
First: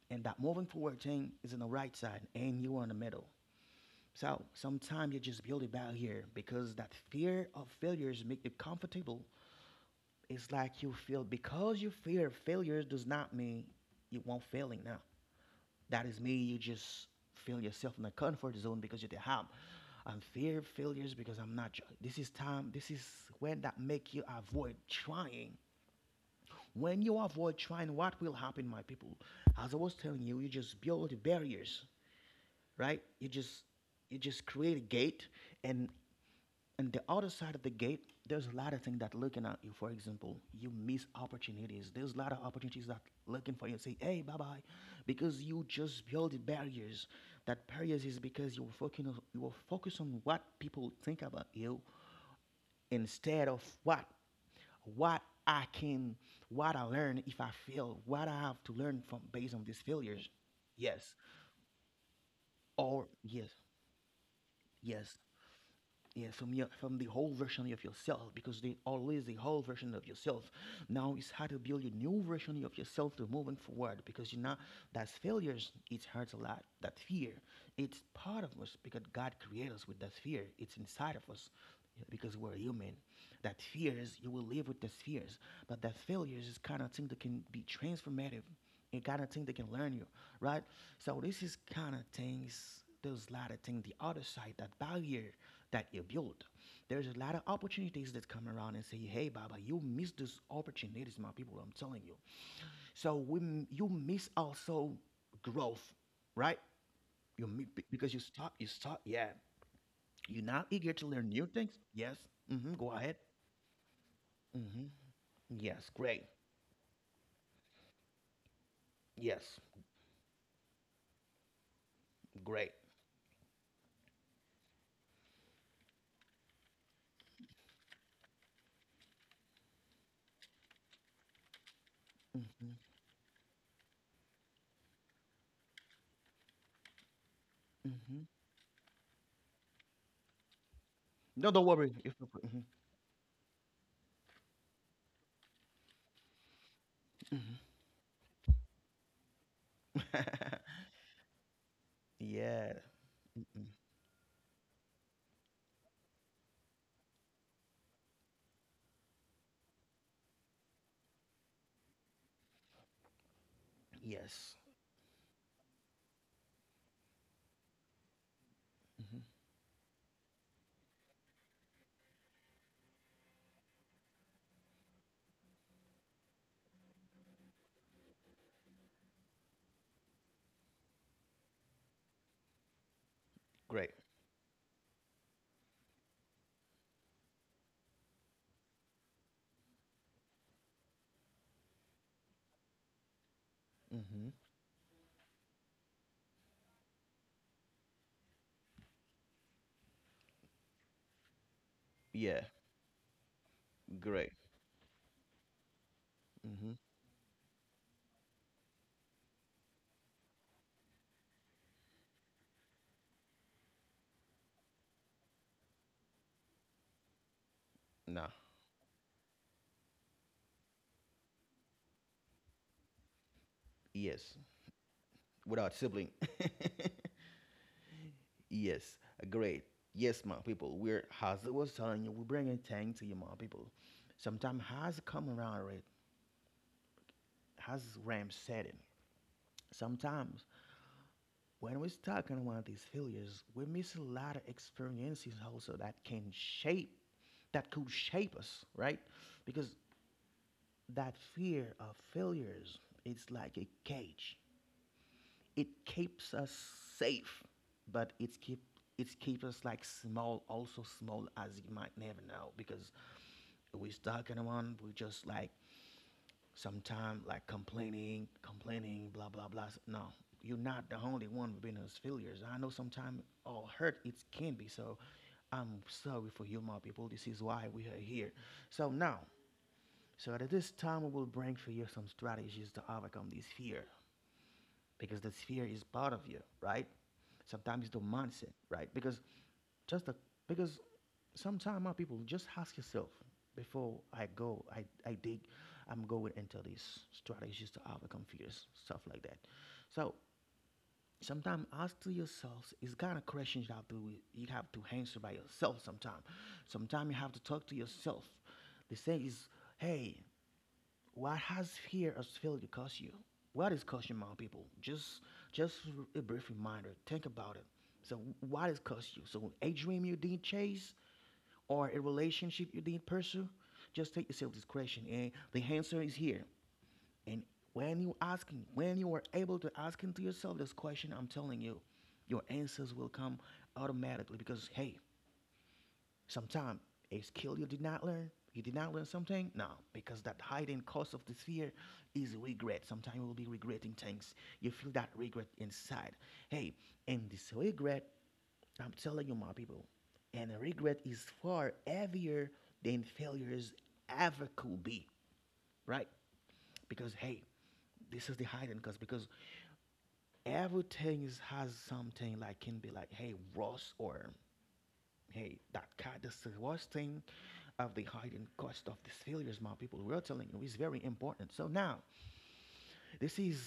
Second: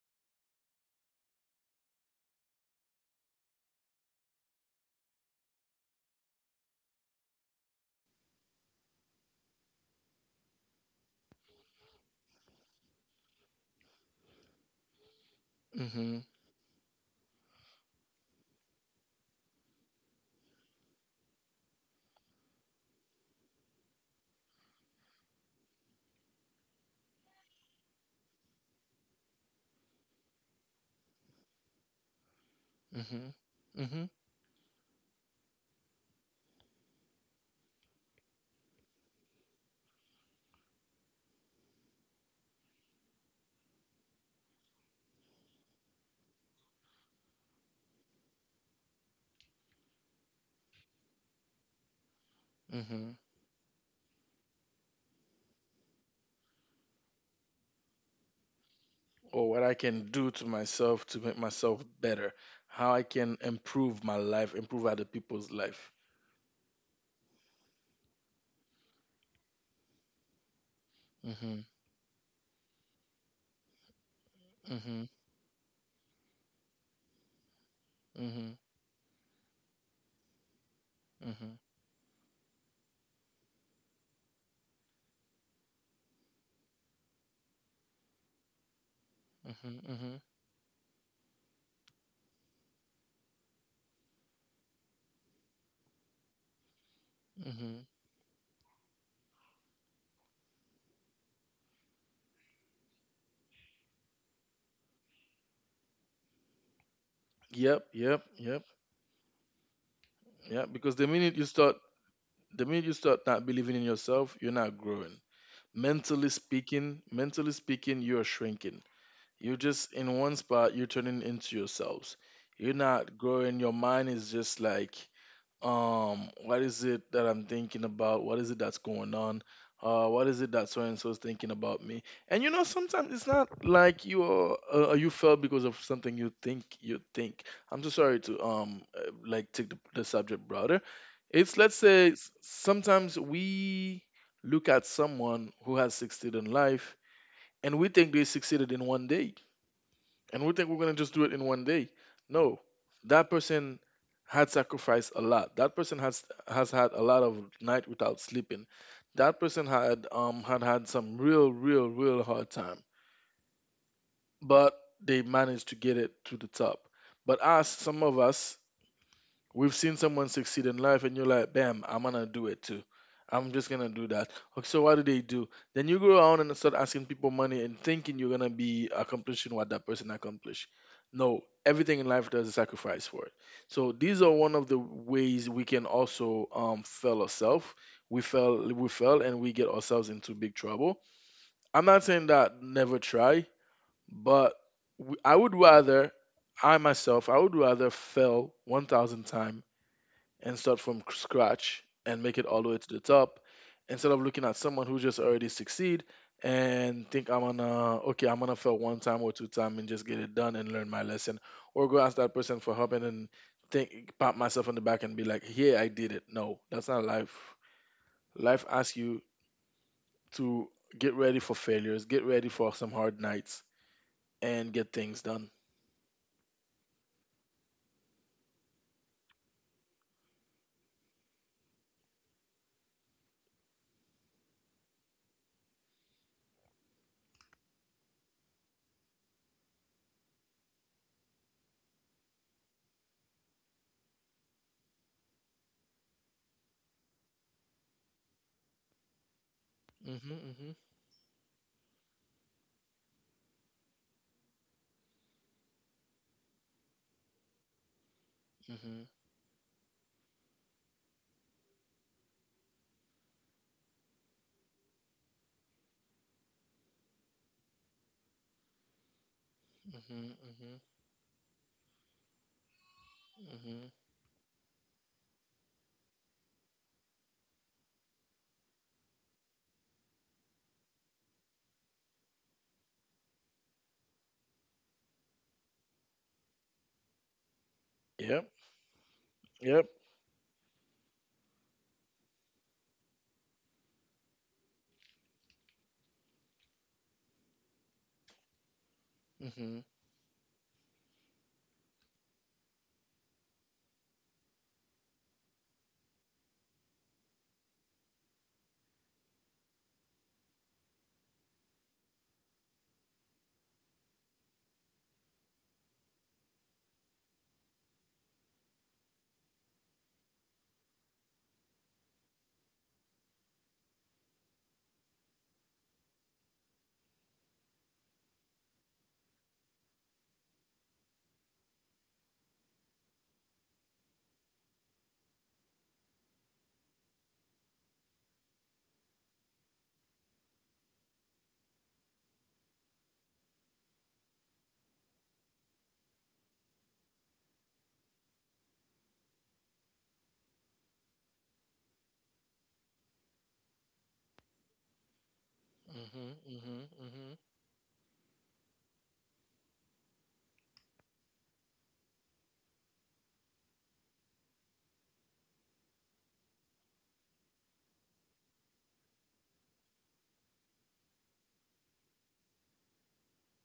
Speaker 1: and that moving forward thing is in the right side and you are in the middle. So sometimes you just build a barrier because that fear of failures make you comfortable. It's like you feel because you fear failures does not mean you won't failing now. That is me. You just feel yourself in a comfort zone because you think, "Ham, I'm fear of failures because I'm not. This is time. This is when that make you avoid trying. When you avoid trying, what will happen, my people? As I was telling you, you just build barriers, right? You
Speaker 2: Mhm.
Speaker 1: just
Speaker 2: Mhm.
Speaker 1: you just create a gate, and and the other side of the gate there's a lot of things that looking at you, for example, you miss opportunities. There's a lot of opportunities that looking for you and say hey, bye-bye, because you just build barriers. That barriers is because you're focusing on, you're focused on what people think about you
Speaker 2: Mhm.
Speaker 1: instead of what I can what I learn if I fail, what I have to learn from
Speaker 2: Or
Speaker 1: based on
Speaker 2: what I
Speaker 1: these
Speaker 2: can
Speaker 1: failures.
Speaker 2: do to myself
Speaker 1: Yes.
Speaker 2: to make myself better. How I
Speaker 1: Or
Speaker 2: can
Speaker 1: yes.
Speaker 2: improve my life, improve other
Speaker 1: Yes.
Speaker 2: people's life.
Speaker 1: Yeah, from your from the whole version of yourself because they always the whole version of yourself. Now it's hard to
Speaker 2: Mhm.
Speaker 1: build a new version of yourself to moving forward because you know that
Speaker 2: Mhm.
Speaker 1: failures. It hurts a lot. That fear, it's part of
Speaker 2: Mhm.
Speaker 1: us because God created us with that fear. It's inside of us,
Speaker 2: Mhm.
Speaker 1: yeah, because we're human. That fears you will live with the fears, but that failures is kind of thing that can be transformative and kind of thing they can
Speaker 2: Mhm.
Speaker 1: learn you,
Speaker 2: Mhm.
Speaker 1: right? So this is kind of things. There's a lot of things. The other side, that barrier that you build. There's a lot of
Speaker 2: Mhm.
Speaker 1: opportunities that come around and say, "Hey, Baba, you miss those opportunities, my people." I'm telling you. So you miss also growth, right?
Speaker 2: Yep,
Speaker 1: Because
Speaker 2: yep,
Speaker 1: you stop,
Speaker 2: yep,
Speaker 1: you stop. Yeah, you're
Speaker 2: yep.
Speaker 1: not
Speaker 2: Because
Speaker 1: eager
Speaker 2: the
Speaker 1: to
Speaker 2: minute
Speaker 1: learn
Speaker 2: you
Speaker 1: new
Speaker 2: start,
Speaker 1: things. Yes.
Speaker 2: the
Speaker 1: Mm-hmm.
Speaker 2: minute you
Speaker 1: Go
Speaker 2: start
Speaker 1: ahead.
Speaker 2: not believing in yourself, you're not
Speaker 1: Mm-hmm.
Speaker 2: growing.
Speaker 1: Yes. Great.
Speaker 2: Mentally speaking, you're shrinking. You're
Speaker 1: Yes.
Speaker 2: just in one spot, you're turning into yourselves. You're
Speaker 1: Great.
Speaker 2: not growing. Your mind is just like, what is it that I'm thinking about, what is it that's going on, what is it that so and so is thinking about me. And you know,
Speaker 1: Mm-hmm.
Speaker 2: sometimes it's not like you are you fell because of something you think. I'm so sorry
Speaker 1: Mm-hmm.
Speaker 2: to like take the subject broader.
Speaker 1: No,
Speaker 2: It's,
Speaker 1: don't
Speaker 2: let's
Speaker 1: worry.
Speaker 2: say,
Speaker 1: If, mm-hmm.
Speaker 2: sometimes we look at someone who has succeeded in life
Speaker 1: Mm-hmm.
Speaker 2: and we think they succeeded in one day, and we think we're gonna just do it in one day. No,
Speaker 1: Yeah.
Speaker 2: that
Speaker 1: Mhm.
Speaker 2: person had sacrificed a lot. That person has had a lot of night without sleeping. That person had some real, real, real hard time,
Speaker 1: Yes.
Speaker 2: but they managed to get it to the top. But us, some of us,
Speaker 1: Hmm.
Speaker 2: we've seen someone succeed in life, and you're like, bam, I'm gonna do it too. I'm just gonna do that. Okay, so what do they do? Then you go around and start asking people money and thinking you're gonna be accomplishing what that person accomplished. No, everything in life there's a sacrifice for it. So
Speaker 1: Great.
Speaker 2: these are one of the ways we can also fail ourselves. We fail, and we get ourselves into big trouble. I'm not saying that never try,
Speaker 1: Hmm.
Speaker 2: but w- I would rather I myself, I would rather fail 1,000 times and start from scratch and make
Speaker 1: Yeah.
Speaker 2: it all the way to the top, instead of
Speaker 1: Great.
Speaker 2: looking at someone who just already succeed
Speaker 1: Hmm.
Speaker 2: and think, I'm gonna, okay, I'm gonna fail one time or two time and just get it done and learn my lesson, or go ask that person for help and then think, pat myself on the back and be like, yeah, I did it. No, that's not life.
Speaker 1: Nah.
Speaker 2: Life asks you to get ready for failures, get ready for some hard nights,
Speaker 1: Yes.
Speaker 2: and get things done.
Speaker 1: Without sibling. Yes. Great. Yes, my people. We're as it was telling you, we're bringing things to you, my people. Sometimes has come around right. Has Ram said it. Sometimes when we're stuck in one of these failures, we miss a lot of experiences also that can shape, that could shape us, right? Because
Speaker 2: Mhm. Mhm.
Speaker 1: that fear of failures, it's like a cage. It keeps us safe, but it's keep
Speaker 2: Mhm.
Speaker 1: it keeps us like small also, small as you might never know because we stuck in one, we just like sometimes like complaining blah blah blah. No,
Speaker 2: Mhm.
Speaker 1: you're
Speaker 2: Mhm.
Speaker 1: not the only one with been those failures. I know sometimes all
Speaker 2: Mhm.
Speaker 1: hurt it can be so. I'm sorry for you, my people. This is why we are here. So now, so at this time, I will bring for you some strategies to overcome this fear because this fear is part of you, right? Sometimes the mindset,
Speaker 2: Yep,
Speaker 1: right? Because
Speaker 2: yep.
Speaker 1: just the because sometimes my people just ask yourself before I go, I dig, I'm going into these strategies to overcome fears, stuff like that.
Speaker 2: Mhm.
Speaker 1: So sometimes ask to yourselves it's kind of questions you have to answer by yourself. Sometimes, sometimes you have to talk to yourself. They say is hey, what has fear or failure cost you? What is cost you, my people? Just a brief reminder. Think about it. So what is cost you? So a dream you didn't chase or a relationship you didn't pursue? Just take yourself this question and the answer is here. And when you asking, when you are able to ask into yourself this question, I'm telling you, your answers will come automatically because hey, sometimes a skill you did not learn. You did not learn something? No, because that hiding cause of this fear is regret. Sometimes you will be regretting things. You feel that regret inside. Hey, and this regret, I'm telling you, my people, and regret is far heavier than failures ever could be, right?
Speaker 2: Mm-hmm, mm-hmm,
Speaker 1: Because
Speaker 2: mm-hmm.
Speaker 1: hey, this is the hiding cause because everything is, has something like can be like hey Ross or hey that cat. This is the worst thing of the hidden cost of these failures, my people. We are telling you, it's very important. So now, this is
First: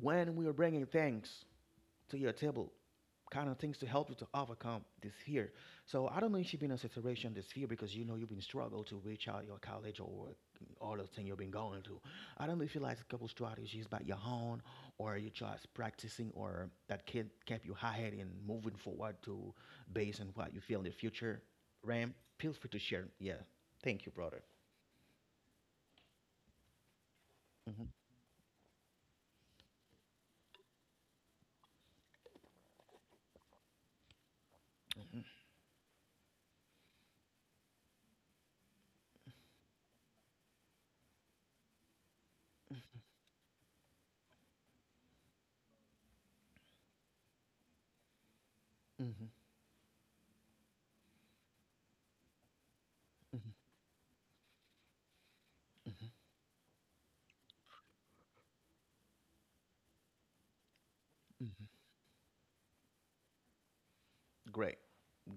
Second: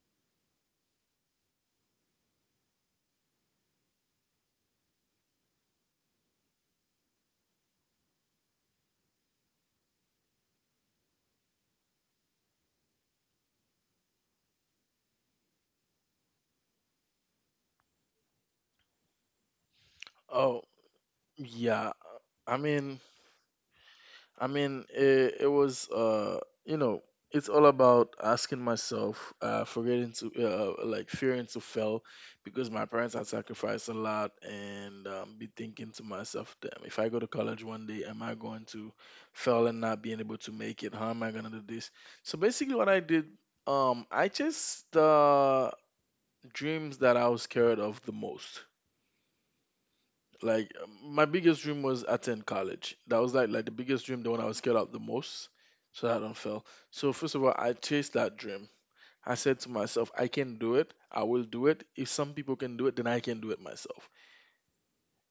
Speaker 1: when we are bringing things to your table, kind of things to help you to overcome this fear. So I don't know if you've been in a situation this fear because you know you've been struggled to reach out your college or all the thing you've been going to. I don't know if you like a couple strategies by your own or you just practicing or that can keep you high headed and moving forward to based on what you
Speaker 2: Oh,
Speaker 1: feel in the future.
Speaker 2: yeah.
Speaker 1: Ram, feel
Speaker 2: I
Speaker 1: free to
Speaker 2: mean,
Speaker 1: share. Yeah. Thank you, brother.
Speaker 2: I mean, it was, you know, it's all
Speaker 1: Mhm,
Speaker 2: about asking myself, forgetting to, like fearing to fail, because my parents had sacrificed a lot and
Speaker 1: mhm,
Speaker 2: be thinking to myself, damn, if I go to college one day, am I going to fail and not being able to make it? How am I gonna do this? So basically what I did, I chased the dreams that I was scared of the most.
Speaker 1: mhm,
Speaker 2: Like my biggest dream was attend college. That was
Speaker 1: mhm,
Speaker 2: like the biggest dream, the one I was scared of the most,
Speaker 1: mhm,
Speaker 2: so that I don't fail. So first of all, I chased that dream. I said to myself, I can do it. I will
Speaker 1: mhm.
Speaker 2: do it. If some people can do it, then I can do it myself.
Speaker 1: Great.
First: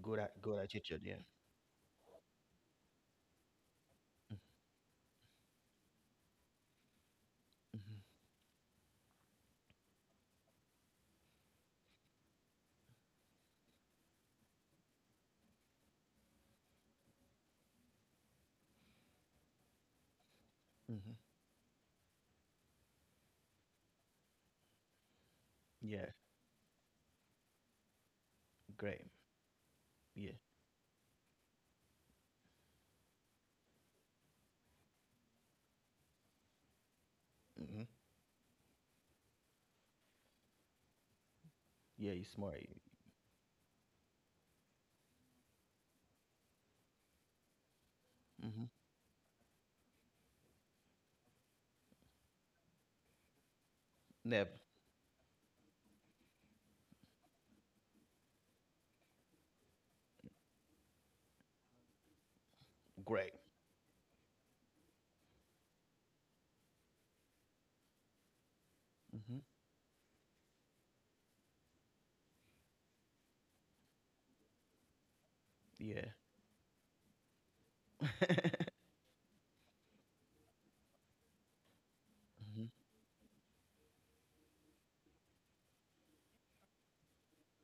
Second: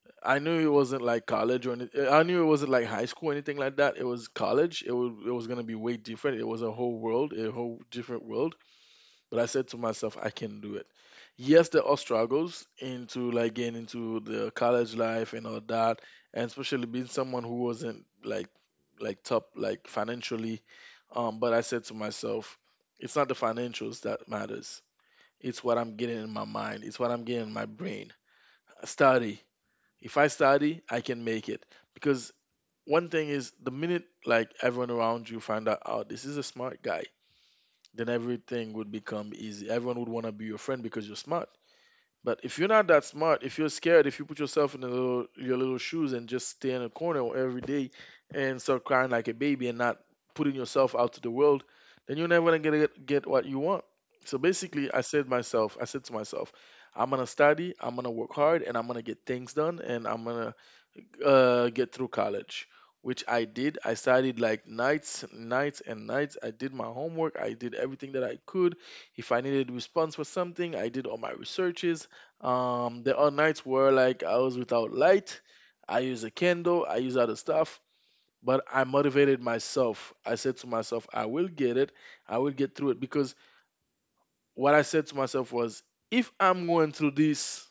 Speaker 1: Good
Speaker 2: I
Speaker 1: at good
Speaker 2: knew it
Speaker 1: attitude.
Speaker 2: wasn't
Speaker 1: Yeah.
Speaker 2: like college or anything. I knew it wasn't like high school or anything like that. It was college. It was gonna be way different. It was a whole world, a whole
Speaker 1: Mhm,
Speaker 2: different world. But I said to myself, I can do it. Yes, there are struggles into like getting into the college life and all that, and especially being someone who wasn't like top like financially.
Speaker 1: mhm.
Speaker 2: But I said to myself, it's not the financials that matters. It's what I'm
Speaker 1: Yeah.
Speaker 2: getting in my mind. It's what I'm getting in my brain.
Speaker 1: Great.
Speaker 2: Study. If I
Speaker 1: Yeah.
Speaker 2: study, I can make it. Because one thing is, the minute like everyone around you find out, oh, this is a smart guy,
Speaker 1: Mhm.
Speaker 2: then everything would become easy. Everyone would want to be your friend because you're smart.
Speaker 1: Yeah. You're
Speaker 2: But if
Speaker 1: smart.
Speaker 2: you're not that smart, if you're scared, if you put yourself in the little, your little shoes and just stay in a corner every day and
Speaker 1: Mhm.
Speaker 2: start crying like a baby and not putting yourself out to the world, then you're never gonna get what you want. So
Speaker 1: Never.
Speaker 2: basically, I said to myself, I'm gonna study, I'm gonna work hard, and I'm gonna get things done, and I'm gonna get through college, which
Speaker 1: Great.
Speaker 2: I did. I studied like nights, nights, and nights. I did my homework. I did everything that I could. If I
Speaker 1: Mhm.
Speaker 2: needed response for something, I did all my researches. There are nights where like I was without light. I
Speaker 1: Yeah.
Speaker 2: use a candle. I use other stuff. But I motivated myself. I said to myself, I will get it. I will
Speaker 1: Mhm.
Speaker 2: get through it, because what I said to myself was, if I'm going through this,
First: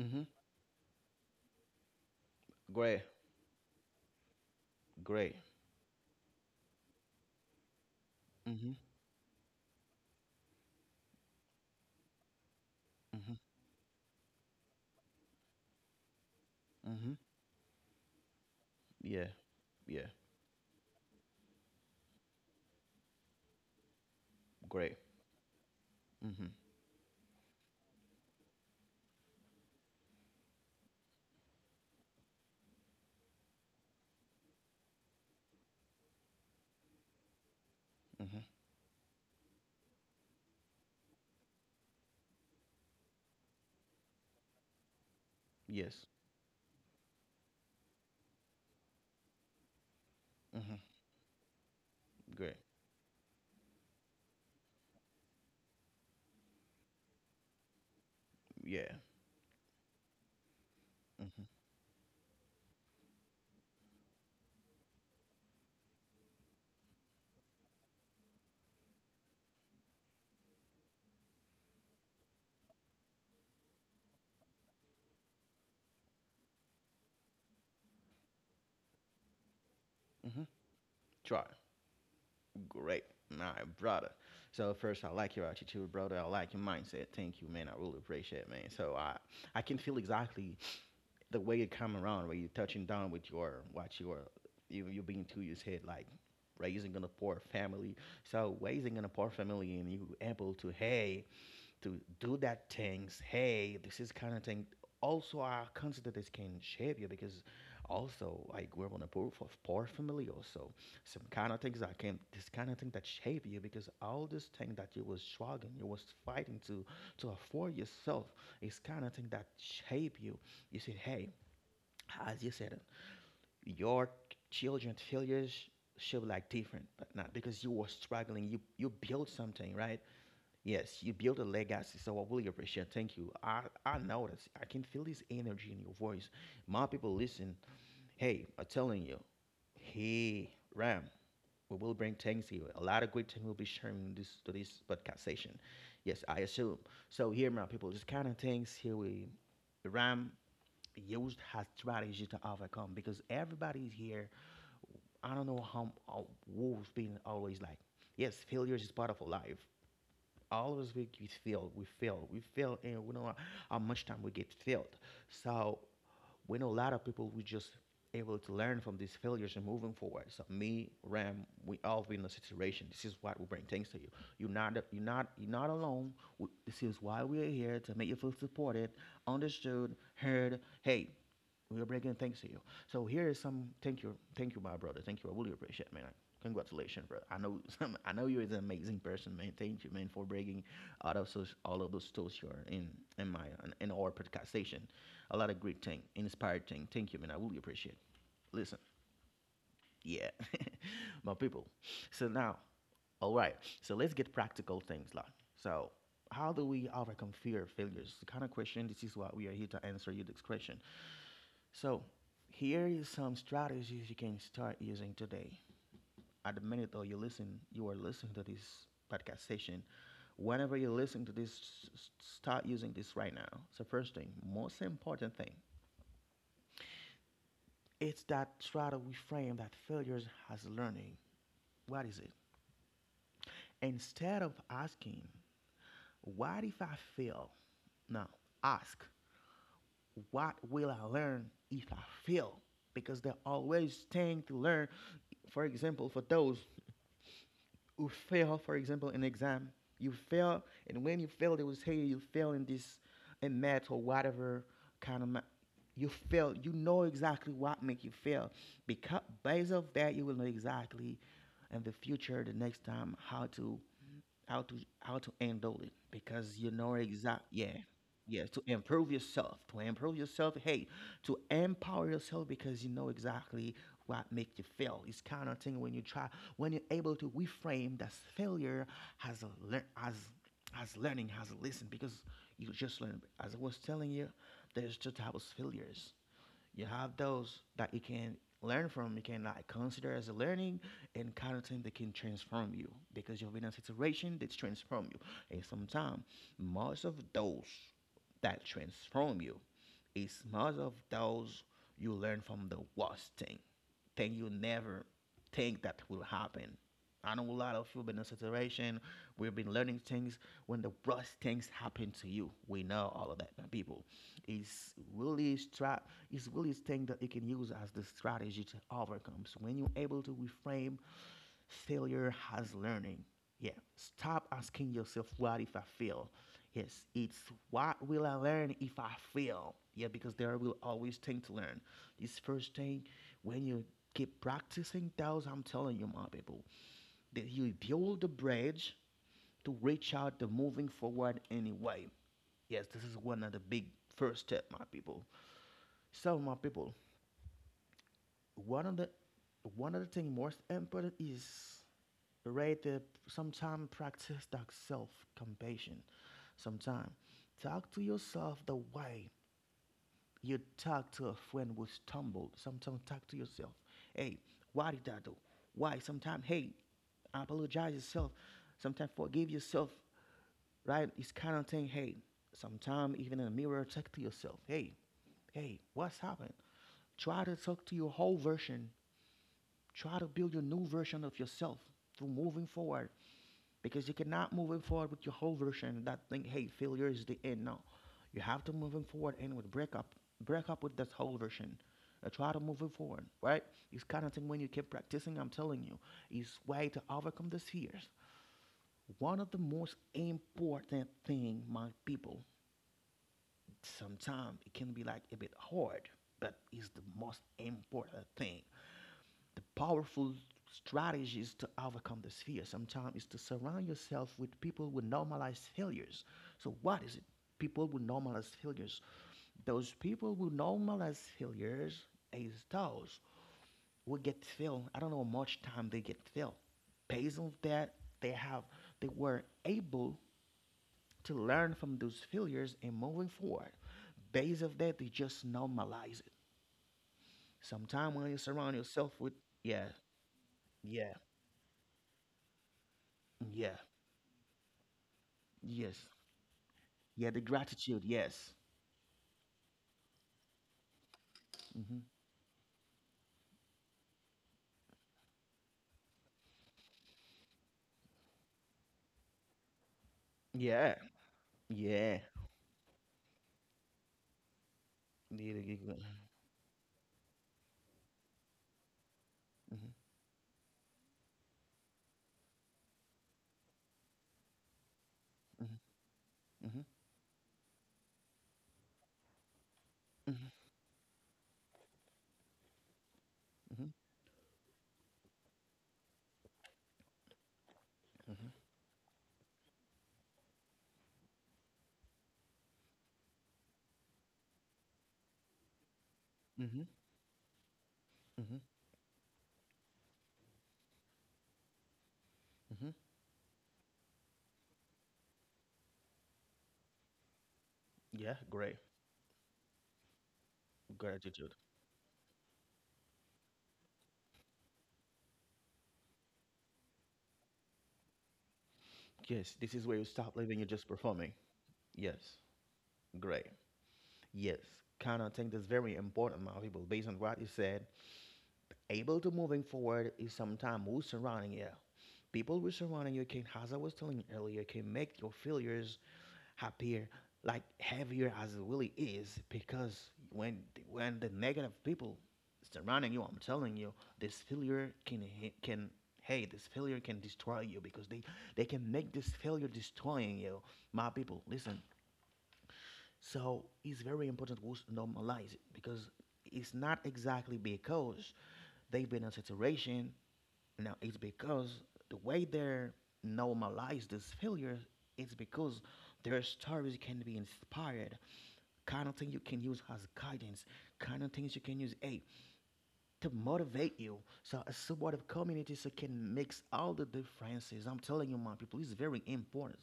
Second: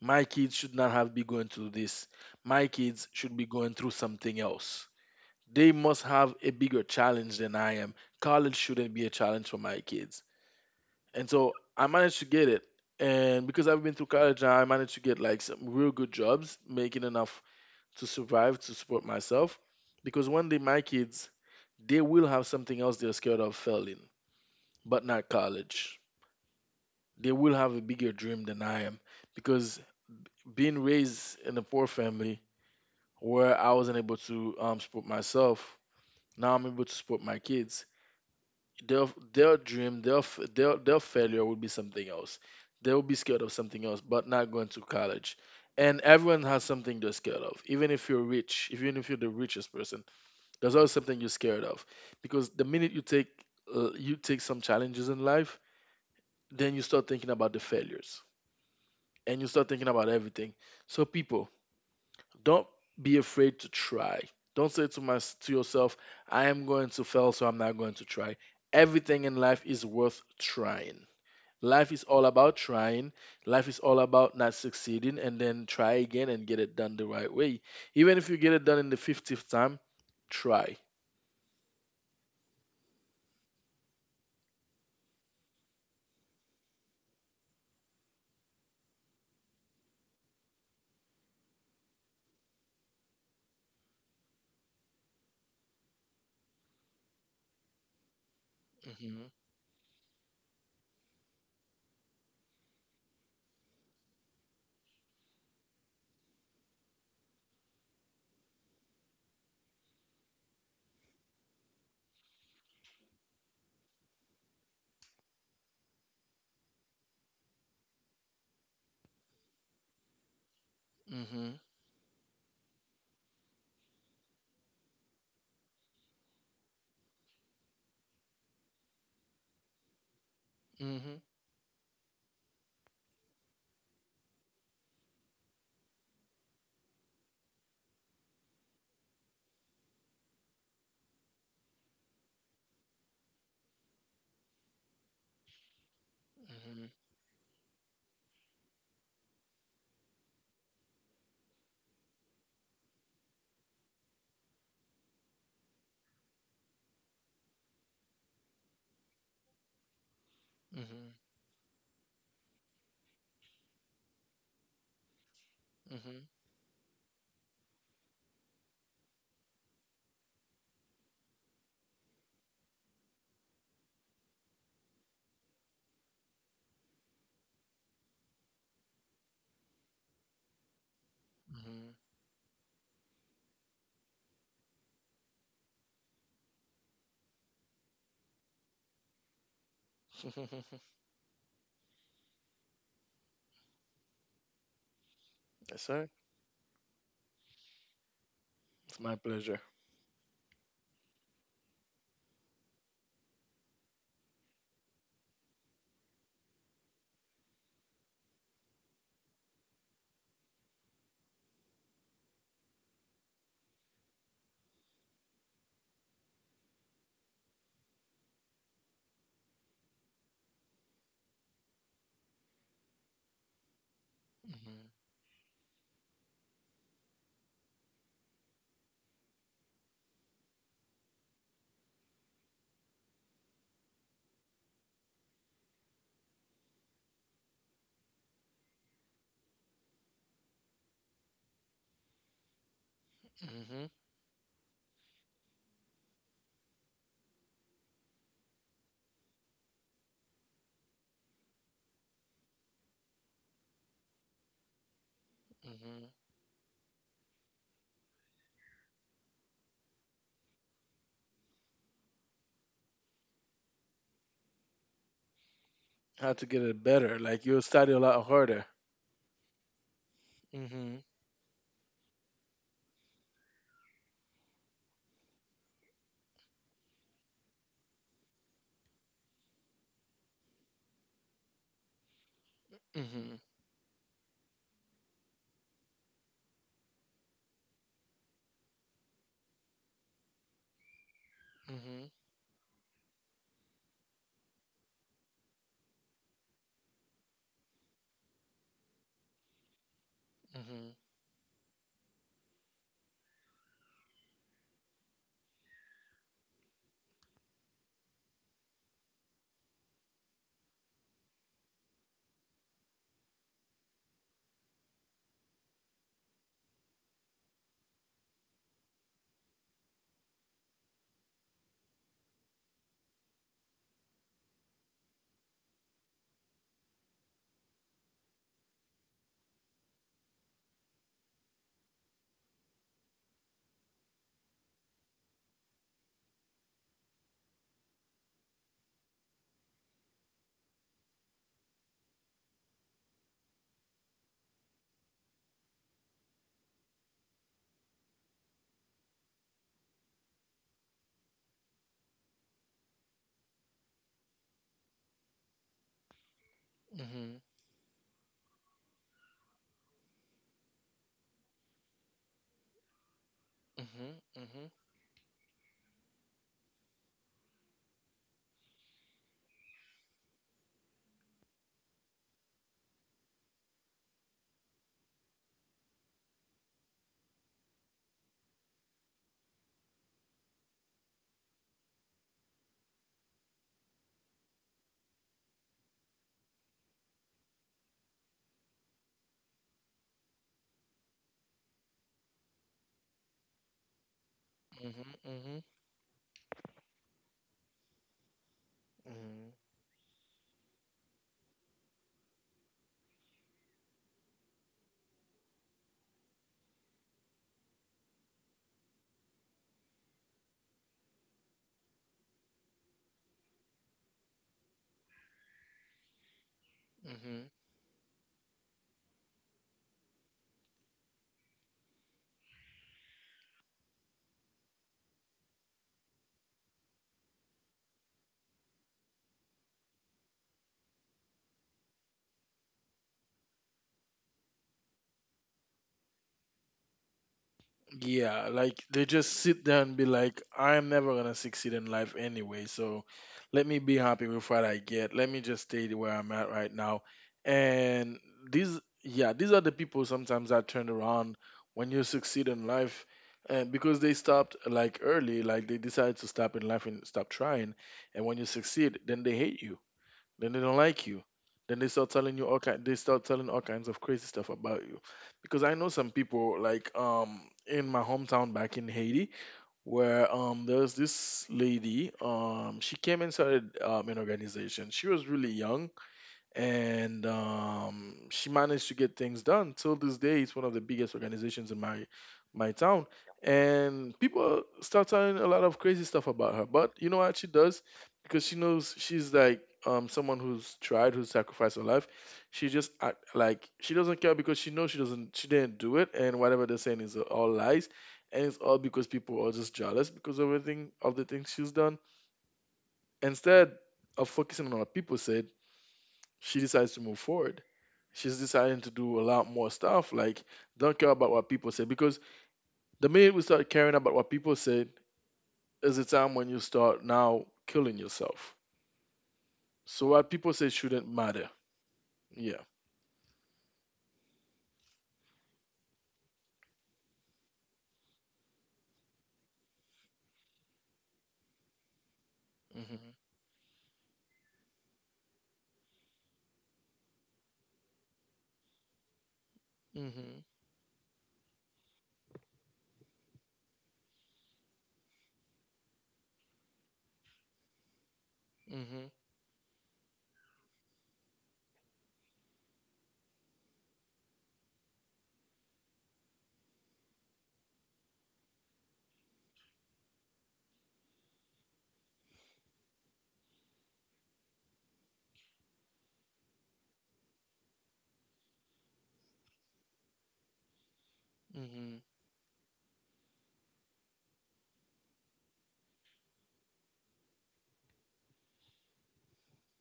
Speaker 2: my kids should not have be going through this. My
Speaker 1: Great.
Speaker 2: kids should be going through something else.
Speaker 1: Great.
Speaker 2: They must have a bigger challenge than I am. College
Speaker 1: Mhm.
Speaker 2: shouldn't be a challenge for my kids. And so I managed to get it.
Speaker 1: Mhm.
Speaker 2: And because I've been through college, I managed to get like some real good jobs, making
Speaker 1: Mhm.
Speaker 2: enough to survive, to support
Speaker 1: Yeah.
Speaker 2: myself.
Speaker 1: Yeah.
Speaker 2: Because one day my kids, they will have something else they're scared of failing,
Speaker 1: Great.
Speaker 2: but not college.
Speaker 1: Mhm.
Speaker 2: They will have a bigger dream than I am. Because being raised in a poor family, where I wasn't able to support myself. Now I'm able to support my kids.
Speaker 1: Mhm.
Speaker 2: Their their dream, their f- their failure will be something else. They will be scared of something else, but not going to college. And
Speaker 1: Yes.
Speaker 2: everyone has something they're scared of. Even if you're rich, even if you're the richest person, there's
Speaker 1: Mhm.
Speaker 2: always something you're scared of. Because
Speaker 1: Great.
Speaker 2: the minute you take some challenges in life, then you start thinking about the failures
Speaker 1: Yeah.
Speaker 2: and you start thinking about everything. So
Speaker 1: Mhm.
Speaker 2: people, don't be afraid to try. Don't say to yourself, I am going to fail, so I'm not going to try. Everything in life is worth trying. Life is all about trying. Life is all about not succeeding and then try again and get it done the right way. Even if you get it done in the 50th time,
Speaker 1: Mhm.
Speaker 2: try.
Speaker 1: Try. Great. All right, brother. So first, I like your attitude, brother. I like your mindset. Thank you, man. I really appreciate, it, man. So I can feel exactly the way you come around, where you're touching down with your what your, you being to your head, like raising in a poor family. So raising in a
Speaker 2: hmm
Speaker 1: poor family, and you able to hey, to do that things. Hey, this is kind of thing. Also, I consider this can shape you because also I grew up on a poor, poor family. Also, some kind of things that came, this kind of thing that shape you because all this thing that you was struggling, you was fighting to afford yourself is kind of thing that shape you. You said, hey,
Speaker 2: hmm
Speaker 1: as you said, your children failures should be like different, but not because you were struggling. You built something, right? Yes, you
Speaker 2: hmm
Speaker 1: build a legacy, so I really appreciate. Thank you. I notice I can feel this energy in your voice. My people listen. Hey, I'm telling you. Hey, Ram, we will bring things here. A lot of great things will be sharing this to this podcast session. Yes, I assume.
Speaker 2: hmm
Speaker 1: So here, my people, this kind of things here we Ram used her strategy to overcome because everybody's here. I don't know how who's been always like. Yes, failures is part of our life always we
Speaker 2: hmm
Speaker 1: get failed, we fail, and we don't know how much time we get failed. So
Speaker 2: hmm
Speaker 1: we know a lot of people we just able to learn from these failures and moving forward. So me, Ram, we all been in a situation. This is what we bring things to you. You're not alone. This is why we are here to make you feel supported, understood, heard. Hey, we are
Speaker 2: hmm
Speaker 1: bringing thanks to you. So here is some thank you, my brother. Thank you. I really appreciate it, man. Congratulations, bro. I know, I know you is an amazing person, man. Thank you, man, for breaking out of those, all of those tools here in my in our podcast station. A lot of great
Speaker 2: Yes,
Speaker 1: thing,
Speaker 2: sir.
Speaker 1: inspired thing. Thank you, man. I really appreciate it. Listen,
Speaker 2: It's my pleasure.
Speaker 1: yeah, my people. So now, all right. So let's get practical things, like so. How do we overcome fear of failures? The kind of question this is what we are here to answer you this question. So here is some strategies you can start using today. At the minute though you are listening to this podcast session. Whenever you listen to this, start using this right now. So first thing, most
Speaker 2: hmm
Speaker 1: important thing, it's that try to reframe that failures as learning. What is it? Instead of asking, what if I fail? Now ask, what will I learn if I fail? Because there are
Speaker 2: hmm
Speaker 1: always things to learn. For example, for those who fail, for example, an exam. You fail, and when you fail, they will say you fail in this, in math or whatever kind of.
Speaker 2: hmm
Speaker 1: You fail. You know exactly what make you fail, because based off that, you will know exactly in the future, the next time, how to how to handle it
Speaker 2: How to
Speaker 1: because
Speaker 2: get
Speaker 1: you
Speaker 2: it
Speaker 1: know
Speaker 2: better?
Speaker 1: exact
Speaker 2: Like you'll
Speaker 1: yeah,
Speaker 2: study a lot
Speaker 1: yeah, to
Speaker 2: harder.
Speaker 1: improve yourself to improve yourself hey,
Speaker 2: Mm-hmm.
Speaker 1: to empower yourself because you know exactly what make you fail. It's kind of thing when you try, when you're able to reframe that failure as a lear- as as learning, as a lesson, because you just learn.
Speaker 2: Mm-hmm.
Speaker 1: As I was telling you, there's two types of failures. You have those that you can learn from, you can like consider as a learning, and kind of thing that
Speaker 2: Mm-hmm.
Speaker 1: can transform you because you've been in a situation that's transform you. And sometimes most of those that transform you is most
Speaker 2: Mm-hmm.
Speaker 1: of those you learn from the worst thing you never think that will happen. I know a lot of you have been in a situation where you've been learning things when the worst things happen to you. We know all of that, my people. It's really stra It's really a thing that you can use as the strategy to overcome. So when you're able to reframe failure has learning. Yeah. Stop asking yourself, what if I fail? Yes, it's what will I learn if I fail? Yeah, because there will always thing to learn. This first thing, when you keep practicing those, I'm telling you, my people, that you build the bridge to reach out the moving forward anyway. Yes, this is one of the big first step, my people. So, my people, one of the one of the thing most important is, right, sometimes practice that self-compassion. Sometimes
Speaker 2: Mm-hmm.
Speaker 1: talk to yourself the way you talk to a friend who stumbled. Sometimes talk to yourself, hey,
Speaker 2: Mm-hmm. Mm-hmm.
Speaker 1: why did I do, why? Sometimes, hey, apologize yourself, sometimes forgive yourself, right? It's kind of thing. Hey, sometimes even in the mirror talk to yourself, hey what's happened? Try to talk to your whole version, try to build your new version of yourself through moving forward, because you cannot move it forward with your whole version, that thing, hey, failure is the end, no. You have to move it forward, and with break up with that whole version. Try to move it forward, right? It's kind of thing when you keep practicing, I'm
Speaker 2: Mm-hmm.
Speaker 1: telling you, it's way to overcome these fears. One of
Speaker 2: Mm-hmm.
Speaker 1: the most important thing, my people, sometimes it can be like a bit hard, but it's the most important thing. The powerful strategies to overcome this fear sometimes is to surround yourself with people who normalize failures. So, what is it?
Speaker 2: Mm-hmm.
Speaker 1: People who normalize failures. Those people who normalize failures is those who get filled. I don't know how much time they get filled. Based on that, they have they were able to learn from those failures and moving forward. Based of that, they just normalize it. Sometimes when you
Speaker 2: Yeah,
Speaker 1: surround
Speaker 2: like they
Speaker 1: yourself with,
Speaker 2: just sit there
Speaker 1: yeah,
Speaker 2: and be like, I'm
Speaker 1: yeah,
Speaker 2: never gonna succeed in life anyway, so let
Speaker 1: yeah,
Speaker 2: me be happy with what I get. Let me just stay
Speaker 1: yes,
Speaker 2: where I'm at right now.
Speaker 1: yeah, the gratitude.
Speaker 2: And
Speaker 1: Yes.
Speaker 2: these, yeah, these are the people sometimes that turn around when
Speaker 1: Hmm.
Speaker 2: you succeed in life, and because they stopped like early, like they decided to stop in life and stop trying. And when you succeed, then they hate you then they don't
Speaker 1: Yeah.
Speaker 2: like you. Then they start
Speaker 1: Yeah.
Speaker 2: telling you all kind, they start telling all kinds of crazy stuff about you.
Speaker 1: Need to
Speaker 2: Because I
Speaker 1: get
Speaker 2: know
Speaker 1: good.
Speaker 2: some people like in my hometown back in Haiti,
Speaker 1: Mhm,
Speaker 2: where there's this lady, she came and started an organization. She was really
Speaker 1: mhm,
Speaker 2: young
Speaker 1: mhm,
Speaker 2: and she managed to get things done. Till this
Speaker 1: mhm,
Speaker 2: day, it's one of the biggest organizations in my town,
Speaker 1: mhm,
Speaker 2: and people start telling a lot of crazy stuff about her. But you know what she does,
Speaker 1: mhm,
Speaker 2: because she knows she's like someone who's tried, who's sacrificed her life. She just act like she doesn't care because she knows she doesn't, she didn't do it, and whatever
Speaker 1: mhm,
Speaker 2: they're saying is all lies, and
Speaker 1: mhm,
Speaker 2: it's all because people are just jealous because of everything of the things she's done.
Speaker 1: mhm.
Speaker 2: Instead of focusing on what people said, she decides to move forward.
Speaker 1: Yeah.
Speaker 2: She's
Speaker 1: Great.
Speaker 2: deciding to do a lot more stuff. Like, don't care about
Speaker 1: Gratitude.
Speaker 2: what people say because the minute we start caring about what people say is the time when you start now killing yourself.
Speaker 1: Yes. This is where you
Speaker 2: So what
Speaker 1: stop
Speaker 2: people
Speaker 1: living. You're
Speaker 2: say
Speaker 1: just
Speaker 2: shouldn't
Speaker 1: performing.
Speaker 2: matter.
Speaker 1: Yes.
Speaker 2: Yeah.
Speaker 1: Great. Yes. Kind of think that's very important, my people. Based on what you said, able to moving forward is sometimes who's surrounding you. People who's surrounding
Speaker 2: Mhm.
Speaker 1: you can, as I was telling you earlier, can make your failures appear like heavier as it really is because
Speaker 2: Mhm.
Speaker 1: when the negative people surrounding you, I'm telling you, this failure can ha- can hey, this failure can destroy you because they can make
Speaker 2: Mhm.
Speaker 1: this failure destroying you. My people, listen, so it's very important we should normalize it because it's not exactly because they've been in saturation. Now it's because the way they're normalize this failure, it's because their stories can be inspired. Kind of thing you can use as guidance. Kind of things you can use.
Speaker 2: Mhm.
Speaker 1: Hey, to motivate you. So a supportive community so can mix all the differences. I'm telling you, my people, it's very important.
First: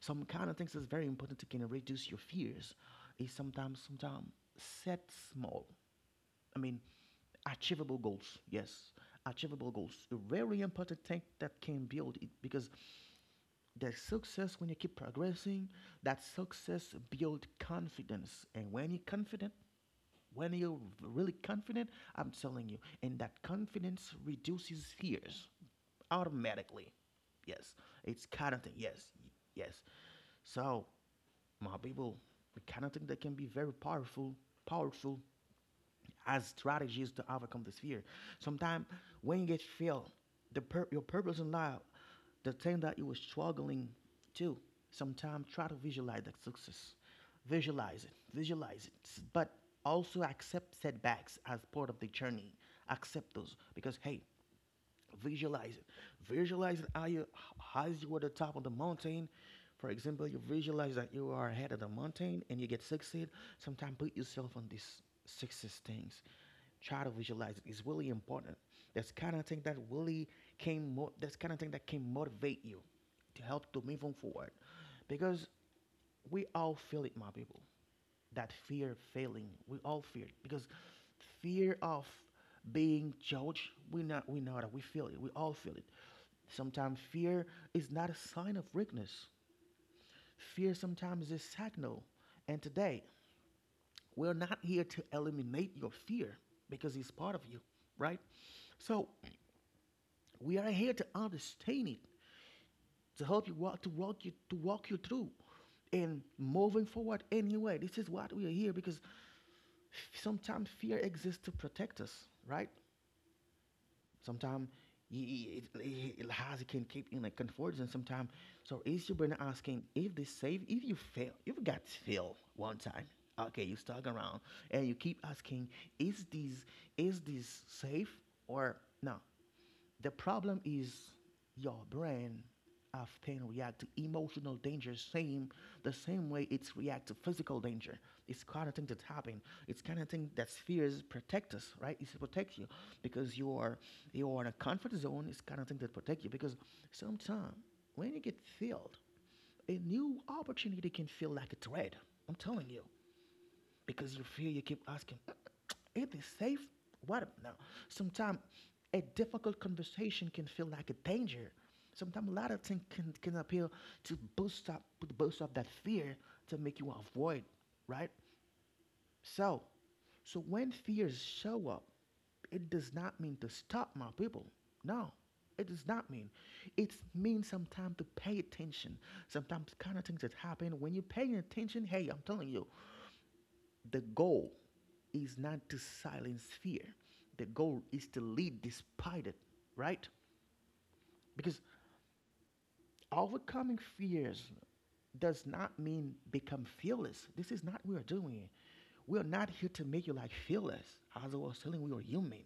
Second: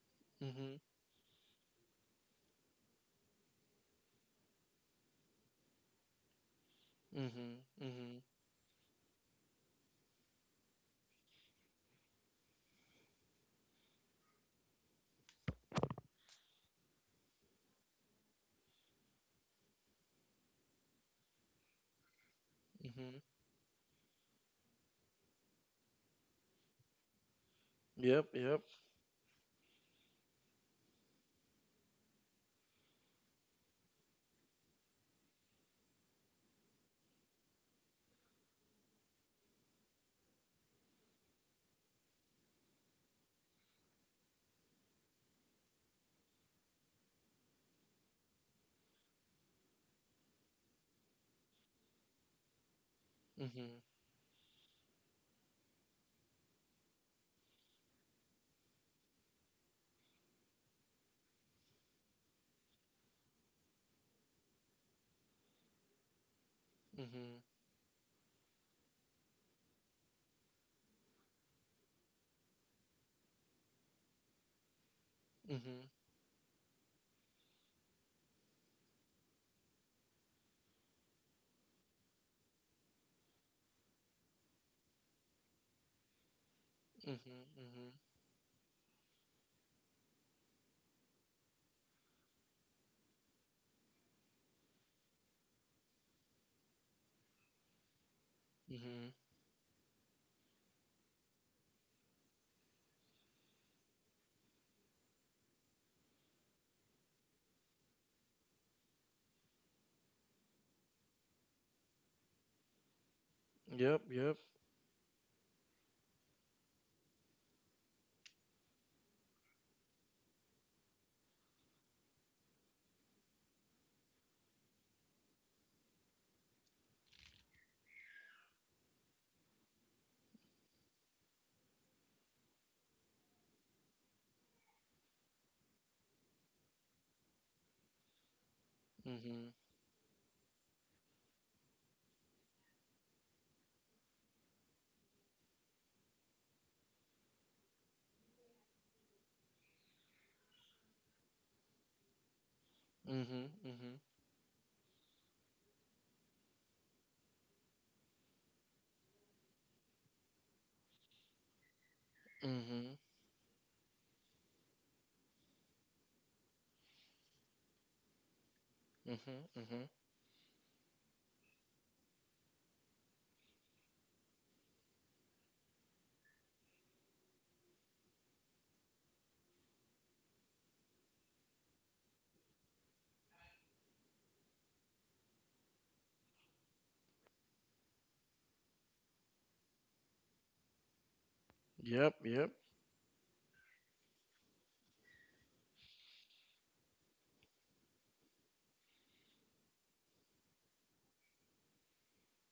Speaker 1: Some kind of things
Speaker 2: Mhm.
Speaker 1: is very important to can reduce your fears. Is sometimes set small. I mean,
Speaker 2: Mhm.
Speaker 1: achievable
Speaker 2: Mhm.
Speaker 1: goals. Yes, achievable goals. A very important thing that can build it because the success when you keep progressing, that success build confidence, and when you're confident, when you're really confident, I'm telling you, and
Speaker 2: Mhm.
Speaker 1: that confidence reduces fears automatically. Yes, it's
Speaker 2: Yep.
Speaker 1: kind
Speaker 2: Yep.
Speaker 1: of thing. Yes, yes. So, my people, the kind of thing that can be very powerful, powerful as strategies to overcome this fear. Sometimes when you get failed, your purpose in life, the thing that you were struggling to, sometimes try to visualize that success, visualize it, but also accept setbacks as part of the journey. Accept those
Speaker 2: Mhm.
Speaker 1: because hey, visualize it. Visualize it, how you at the top of the mountain. For example, you visualize that you are ahead of the mountain and you get succeed. Sometimes put yourself on these success things. Try to
Speaker 2: Mhm.
Speaker 1: visualize it. It's really important. That's kind of thing that really came. That's kind of thing that can motivate you to help to move on forward, because
Speaker 2: Mhm.
Speaker 1: we all feel it, my people, that fear failing. We all fear it because fear of being judged. We not we know that we feel it. We all feel it. Sometimes
Speaker 2: Mhm.
Speaker 1: fear
Speaker 2: Mhm.
Speaker 1: is not a sign of weakness. Fear sometimes is a signal. And today we're not here to eliminate your fear because it's part of you, right?
Speaker 2: Mhm.
Speaker 1: So we are here to understand it, to help you walk, to walk you through, and moving forward anyway. This is what we are here because sometimes fear exists to protect us, right?
Speaker 2: Yep. Yep.
Speaker 1: Sometimes it can keep in a comfort zone sometimes. So is your brain asking if they save, if you fail, if you got fail one time, okay, you stuck around and you keep asking, is this, is this safe or no? The problem is your brain often react to emotional danger, same the same way it's react to physical danger. It's kind of thing that's happening.
Speaker 2: Mhm.
Speaker 1: It's kind of thing that fears protect us, right? It's to protect you because you are in a comfort zone. It's kind of thing that protect you because sometimes when you get filled, a new opportunity can feel like a threat. I'm telling you
Speaker 2: Mhm. Mhm.
Speaker 1: because you feel you keep asking, "Is this safe? What ab- no?" Sometimes a difficult conversation can feel like a danger. Sometimes a lot of things
Speaker 2: Mhm.
Speaker 1: can, appeal to boost up that fear to make you avoid, right?
Speaker 2: Mhm.
Speaker 1: So,
Speaker 2: Mhm.
Speaker 1: so when fears show up, it does not mean to stop, my people. No, it does not mean. It means sometimes to pay attention. Sometimes kind of things that happen when you're paying attention. Hey, I'm telling you, the goal is not to silence fear. The goal is to lead despite it, right? Because
Speaker 2: Yep. Yep.
Speaker 1: overcoming fears does not mean become fearless. This is not what we're doing. We're not here to make you like fearless. As I was telling, we are human.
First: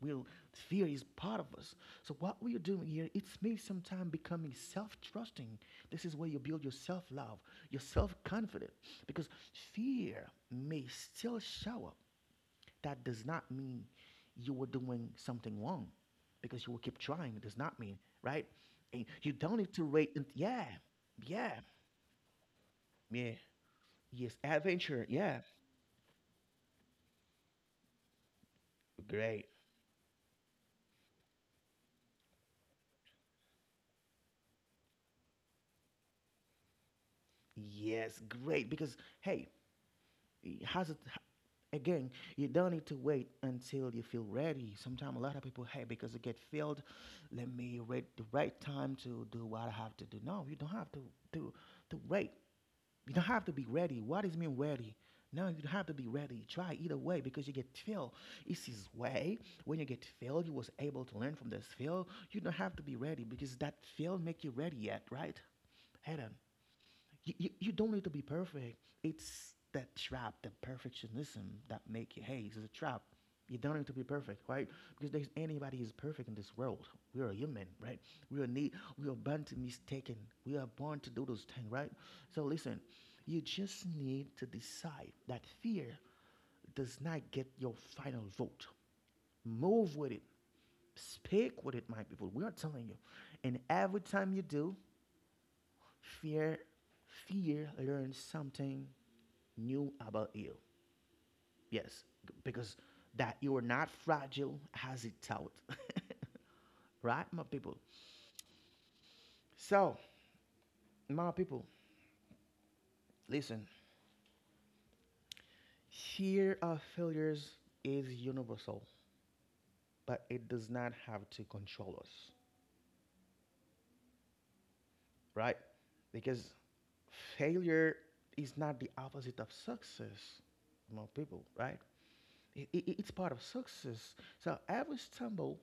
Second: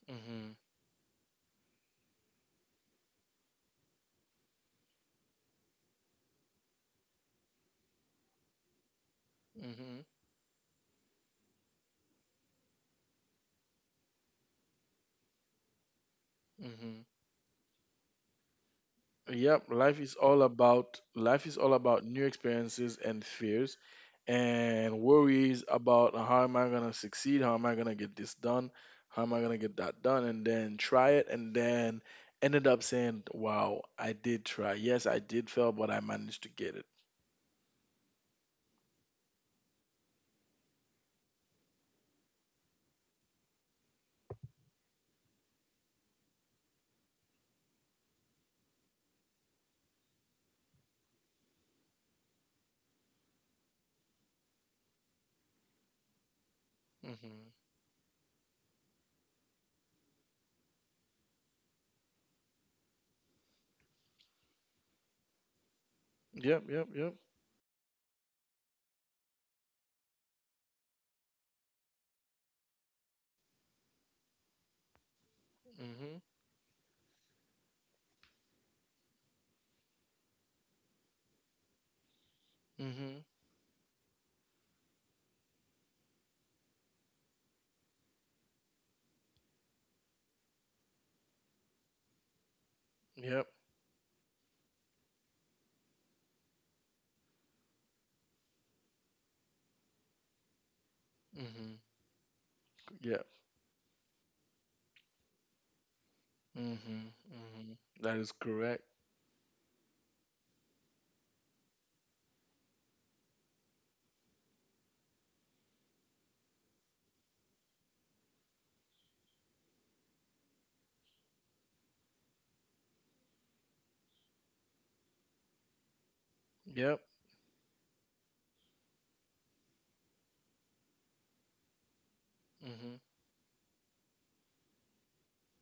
Speaker 1: We'll,
Speaker 2: Mm-hmm.
Speaker 1: fear is part of us. So what we are doing here, it's me sometimes becoming self-trusting. This is where you build your self-love, your self-confidence, because
Speaker 2: Mm-hmm.
Speaker 1: fear may still show up, that does not mean you were doing something wrong because you will keep
Speaker 2: Mm-hmm.
Speaker 1: trying. It does not mean, right? And you don't
Speaker 2: Yep,
Speaker 1: need to
Speaker 2: life
Speaker 1: wait.
Speaker 2: is
Speaker 1: And,
Speaker 2: all
Speaker 1: yeah,
Speaker 2: about life
Speaker 1: yeah,
Speaker 2: is all about new experiences and
Speaker 1: yeah.
Speaker 2: fears
Speaker 1: Yes,
Speaker 2: and
Speaker 1: adventure. Yeah,
Speaker 2: worries about how am I gonna succeed, how am I gonna get this done, how am I
Speaker 1: great.
Speaker 2: gonna get that done, and then try it and then ended up saying, wow, I did try. Yes, I did fail, but I managed to get it.
Speaker 1: Yes, great. Because, hey, it again, you don't need to wait until you feel ready. Sometimes a lot of people, hey, because I get filled, let me wait the right time to do what I have to do. No, you don't have to, do to wait. You don't have to be ready. What does it mean ready? No, you don't have to be ready. Try either way because
Speaker 2: Mm-hmm.
Speaker 1: you get filled. It's his way. When you get filled, you was able to learn from this fill. You don't have to be ready because that fill make you ready yet, right? Eden.
Speaker 2: Yep, yep, yep.
Speaker 1: You don't need to be perfect. It's that trap, the perfectionism that make you, hey, this is a trap. You don't need to be perfect, right? Because there's anybody who's
Speaker 2: Mm-hmm.
Speaker 1: perfect in this world. We are human, right? We are need, we are born to mistaken. We are born to do those things, right? So listen,
Speaker 2: Mm-hmm.
Speaker 1: you just need to decide that fear does not get your final vote. Move with it. Speak with it, my people. We are telling you.
Speaker 2: Yep.
Speaker 1: And every time you do, Fear, fear learns something new about you.
Speaker 2: Mm-hmm.
Speaker 1: Yes, because
Speaker 2: Yep.
Speaker 1: that you are not fragile as it thought.
Speaker 2: Mm-hmm.
Speaker 1: Right, my
Speaker 2: Mm-hmm.
Speaker 1: people?
Speaker 2: That is correct.
Speaker 1: So, my people, listen. Fear of failures is universal, but it does not have to control us, right? Because
Speaker 2: Yep.
Speaker 1: failure is not the opposite of success, my people, right? It, it,
Speaker 2: Mm-hmm.
Speaker 1: it's part of success. So every stumble.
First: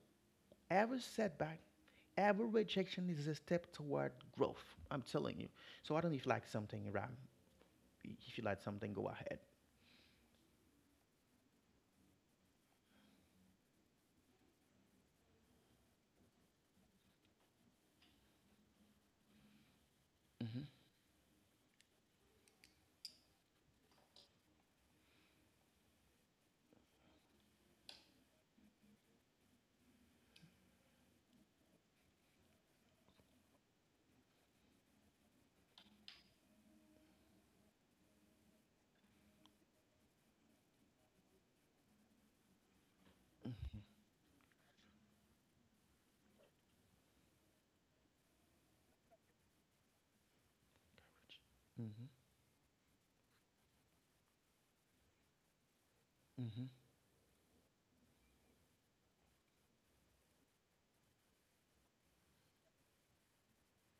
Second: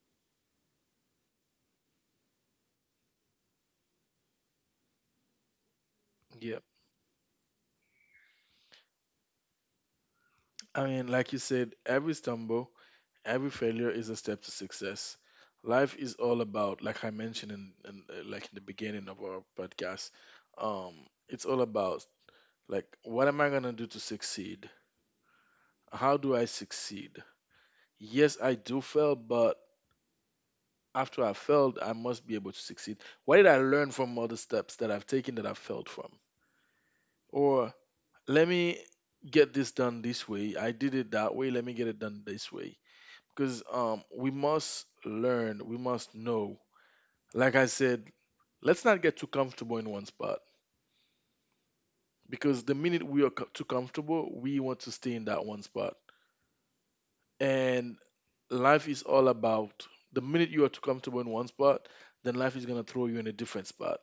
Speaker 1: Every setback, every rejection is a step toward growth. I'm telling you. So I don't know if you like
Speaker 2: Yep.
Speaker 1: something, Ram. If you like something, go ahead.
Speaker 2: I mean, like you said, every stumble, every failure is a step to success. Life is all about, like I mentioned in like in the beginning of our podcast,
Speaker 1: Hmm.
Speaker 2: um, it's all about like what am I gonna do to succeed? How do I succeed? Yes, I do fail, but after I failed, I must be able to succeed. What did I learn from all the steps that I've taken that I failed from? Or let me get this done this way. I did it that way. Let me get it done this way because we must learn we must know like I said, let's not get too comfortable in one spot
Speaker 1: Hmm.
Speaker 2: because the minute too comfortable we want to stay in that one spot
Speaker 1: Hmm.
Speaker 2: and life is all about the minute you are too comfortable in one spot, then life is going to throw you in a different spot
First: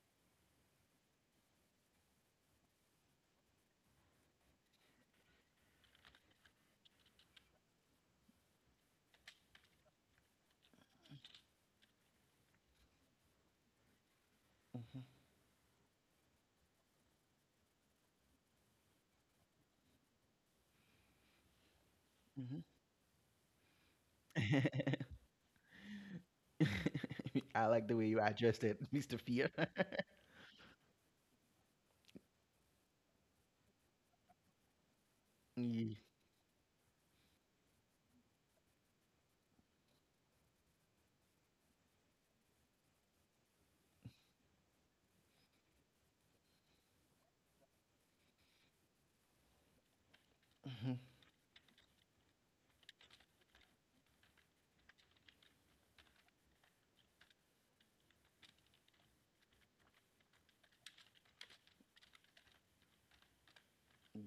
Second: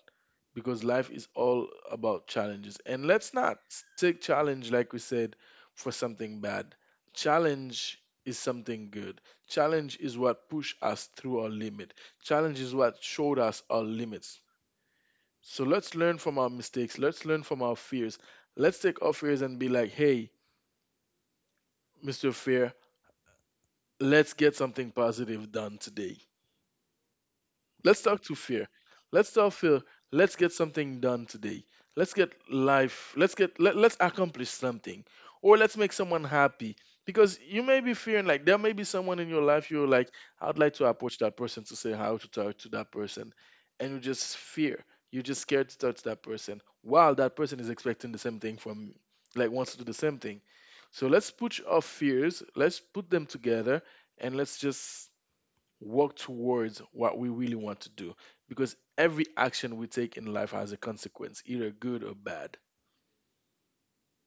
Speaker 2: because life is all about challenges. And let's not s- take challenge, like we said, for something bad. Challenge is something good. Challenge is what pushed us through our limit. Challenge is what showed us our limits. So let's learn from our mistakes. Let's learn from our fears. Let's take our fears and be like, hey, Mr.
Speaker 1: Hmm.
Speaker 2: Fear, let's get something
Speaker 1: Hmm.
Speaker 2: positive done today.
Speaker 1: I like the
Speaker 2: Let's
Speaker 1: way you
Speaker 2: talk to
Speaker 1: addressed
Speaker 2: fear.
Speaker 1: it, Mr.
Speaker 2: Let's
Speaker 1: Fear.
Speaker 2: talk fear. Let's get something done today. Let's get life. Let's accomplish something. Or let's make
Speaker 1: Ye-
Speaker 2: someone happy. Because you may be fearing like there may be someone in your life you're like, I'd like to approach that person to say how to talk to that person. And you just fear. You're just scared to talk to that person. While that person is expecting the same thing from you. Like wants to do the same thing.
Speaker 1: mhm.
Speaker 2: So let's put them together and let's just work towards what we really want to do because every action we take in life has a consequence, either good or bad.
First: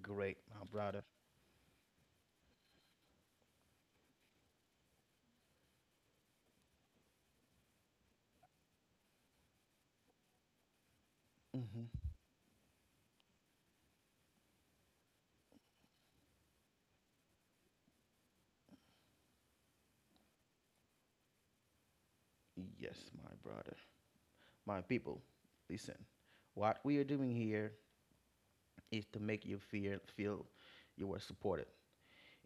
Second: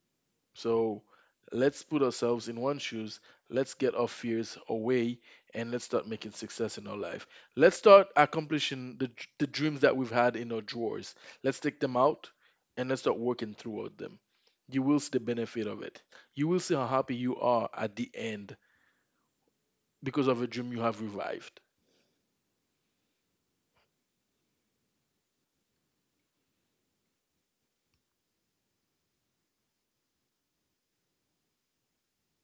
Speaker 1: Great, my
Speaker 2: So
Speaker 1: brother.
Speaker 2: let's put ourselves in one shoes, let's get our fears away, and let's start making success in our life. Let's start accomplishing the dreams that we've had in our drawers. Let's take
Speaker 1: Hmm.
Speaker 2: them out and let's start working throughout them. You will see the benefit of it. You will see how happy you are at the end because of a dream you have revived.
Speaker 1: Yes, my brother. My people, listen. What we are doing here is to make you feel you are supported.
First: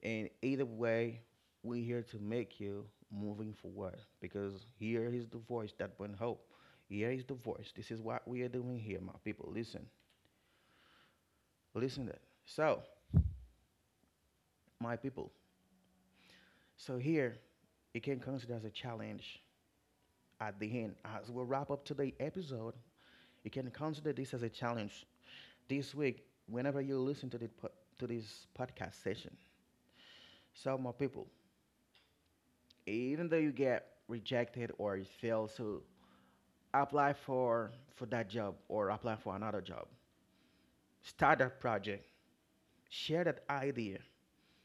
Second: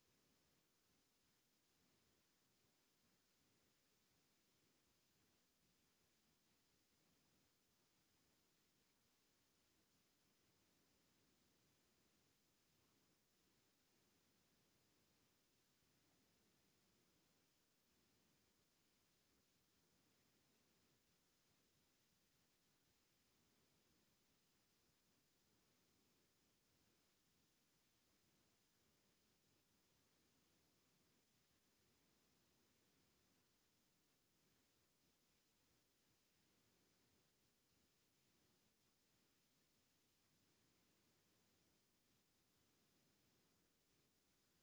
Speaker 1: And either way, we're here to make you moving forward because here is the voice that bring hope. Here is the voice. This is what we are doing here, my people. Listen, listen to that. So, my people, so here it can consider as a challenge at the end. As we wrap up today's episode, you can consider this as a challenge this week whenever you listen to the to this podcast session. So, my people, even though you get rejected or you fail, so apply for that job or apply for another job, start that project, share that idea,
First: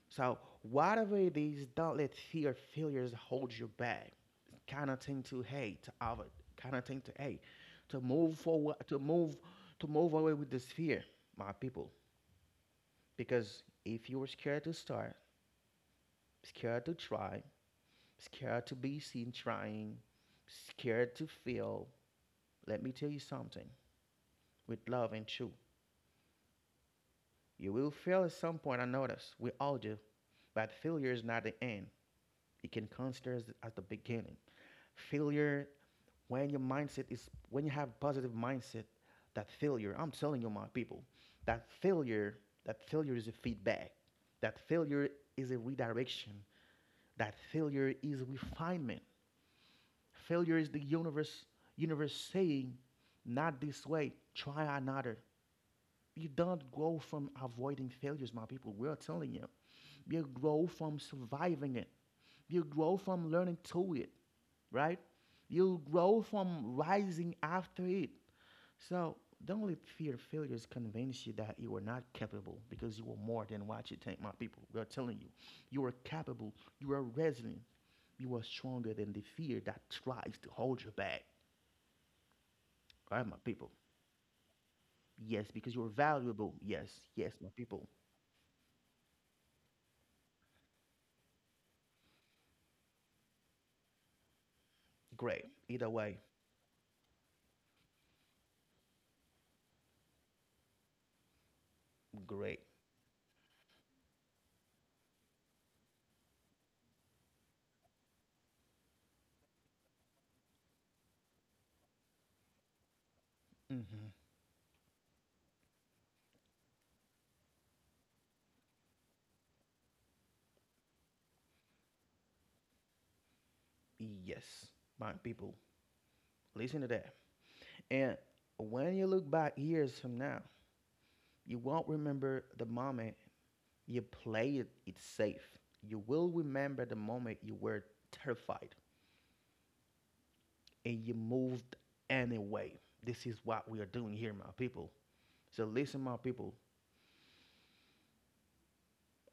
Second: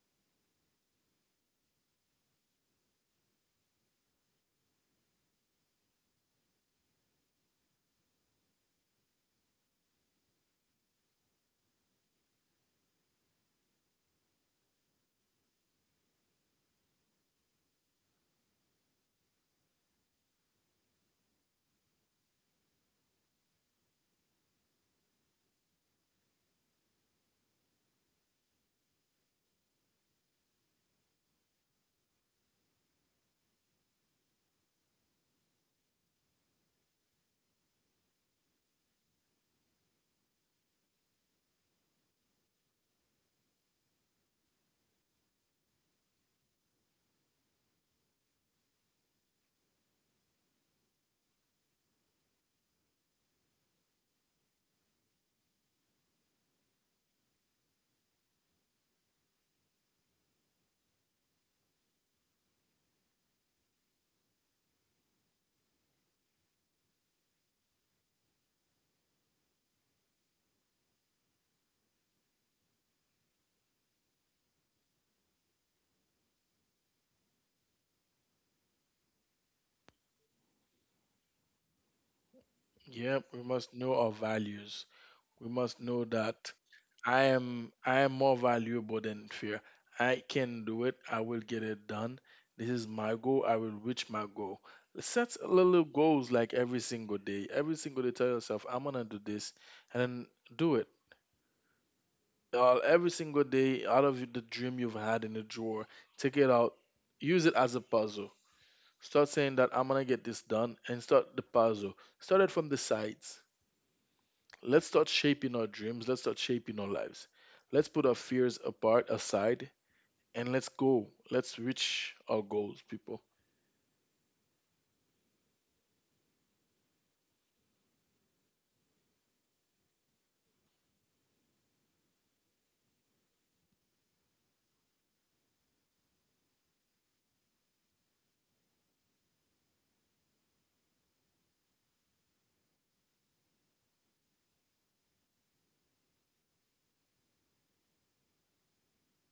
Speaker 1: so whatever it is, don't let fear of failures hold you back, kind of thing to hey to have, kind of thing to hey, to move forward, to move away with this fear, my people, because if you're scared to start, scared to try, scared to be seen trying, scared to fail, let me tell you something with love and truth. You will fail at some point, I notice. We all do. But failure is not the end. It can consider as the beginning. Failure, when your mindset is, when you have positive mindset, that failure, I'm telling you, my people, that failure, that failure is a feedback. That failure is a redirection. That failure is refinement. Failure is the universe saying, not this way, try another. You don't go from avoiding failures, my people. We are telling you. You grow from surviving it. You grow from learning to it, right? You grow from rising after it. So don't let fear of failures convince you that you are not capable because you are more than what you think, my people. We are telling you, you are capable, you are resilient, you are stronger than the fear that tries to hold you back. All right,
Speaker 2: Yep,
Speaker 1: my
Speaker 2: we
Speaker 1: people.
Speaker 2: must know our values.
Speaker 1: Yes,
Speaker 2: We
Speaker 1: because
Speaker 2: must
Speaker 1: you're
Speaker 2: know that
Speaker 1: valuable. Yes, yes, my people.
Speaker 2: I am more valuable than fear. I can do it. I will get it done. This is my goal. I will reach my goal. Set
Speaker 1: Great.
Speaker 2: little
Speaker 1: Either way,
Speaker 2: goals like every single day. Every single day, tell yourself, I'm gonna do this, and then do it.
Speaker 1: great.
Speaker 2: Every single day, out of the dream you've had in the drawer, take it out. Use it as a puzzle. Start saying that I'm gonna get this done, and start the puzzle. Start it from the sides
Speaker 1: Hmm.
Speaker 2: Let's start shaping our dreams. Let's start shaping our lives. Let's put our fears apart, aside, and let's go. Let's reach our goals, people.
Speaker 1: Yes, my people. Listen to that. And when you look back years from now, you won't remember the moment you played it safe. You will remember the moment you were terrified and you moved anyway. This is what we are doing here, my people. So listen, my people.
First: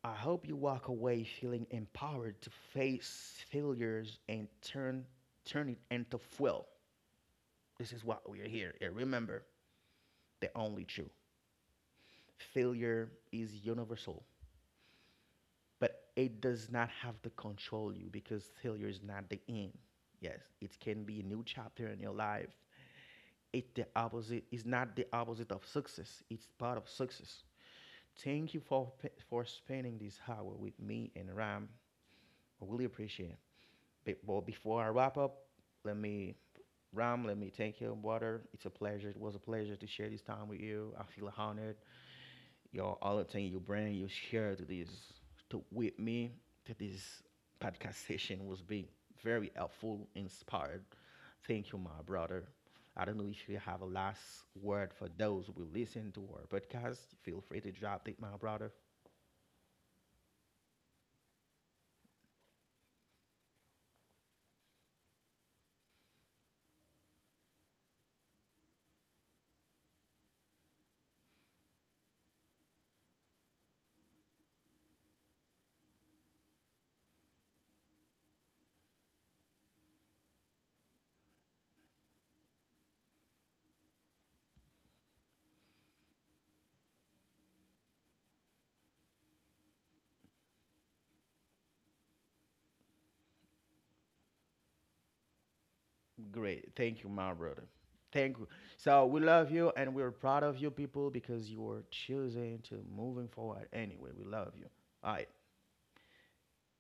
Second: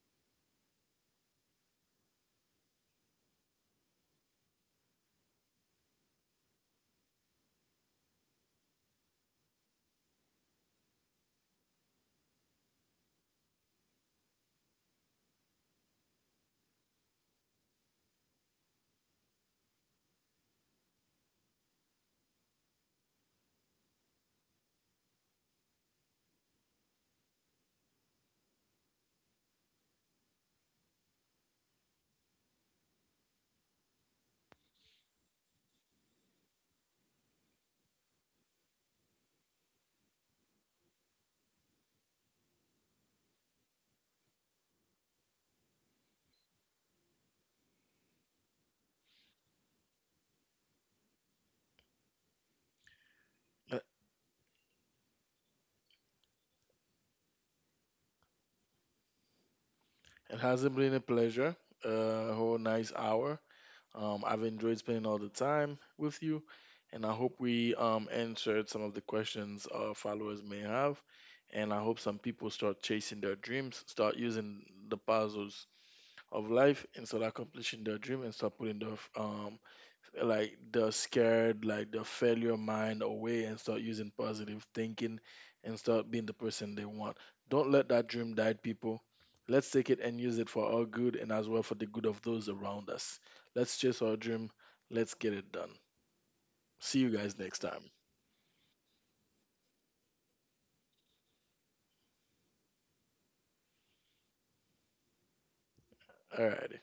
Speaker 1: I hope you walk away feeling empowered to face failures and turn it into fuel. This is what we are here. And remember, the only true failure is universal, but it does not have to control you because failure is not the end. Yes, it can be a new chapter in your life. It the opposite is not the opposite of success. It's part of success. Thank you for spending this hour with me and Ram. I really appreciate it. But, well, before I wrap up, let me, Ram, let me thank you, brother. It's a pleasure. It was a pleasure to share this time with you. I feel honored. Your all the thing you bring, you share to this to with me to this podcast session was be very helpful, inspired. Thank you, my brother. I don't know if you
Speaker 2: Uh,
Speaker 1: have a last word for those who will listen to our podcast. Feel free to drop it, my brother.
Speaker 2: It hasn't been a pleasure. A whole nice hour. I've enjoyed spending all the time with you, and I hope we answered some of the questions our followers may have. And I hope some people start chasing their dreams, start using the puzzles of life, and start accomplishing their dream, and start putting their like the scared, like the failure mind away and start using positive thinking and start being the person they want. Don't let that dream die, people. Let's take it and use it for our good and as well for the good of those around us. Let's chase our dream. Let's get it done.
Speaker 1: Great.
Speaker 2: See
Speaker 1: Thank
Speaker 2: you
Speaker 1: you, my
Speaker 2: guys next
Speaker 1: brother.
Speaker 2: time.
Speaker 1: Thank you. So we love you and we're proud of you people because you are choosing to moving forward anyway. We love you. All right.
Speaker 2: Alrighty.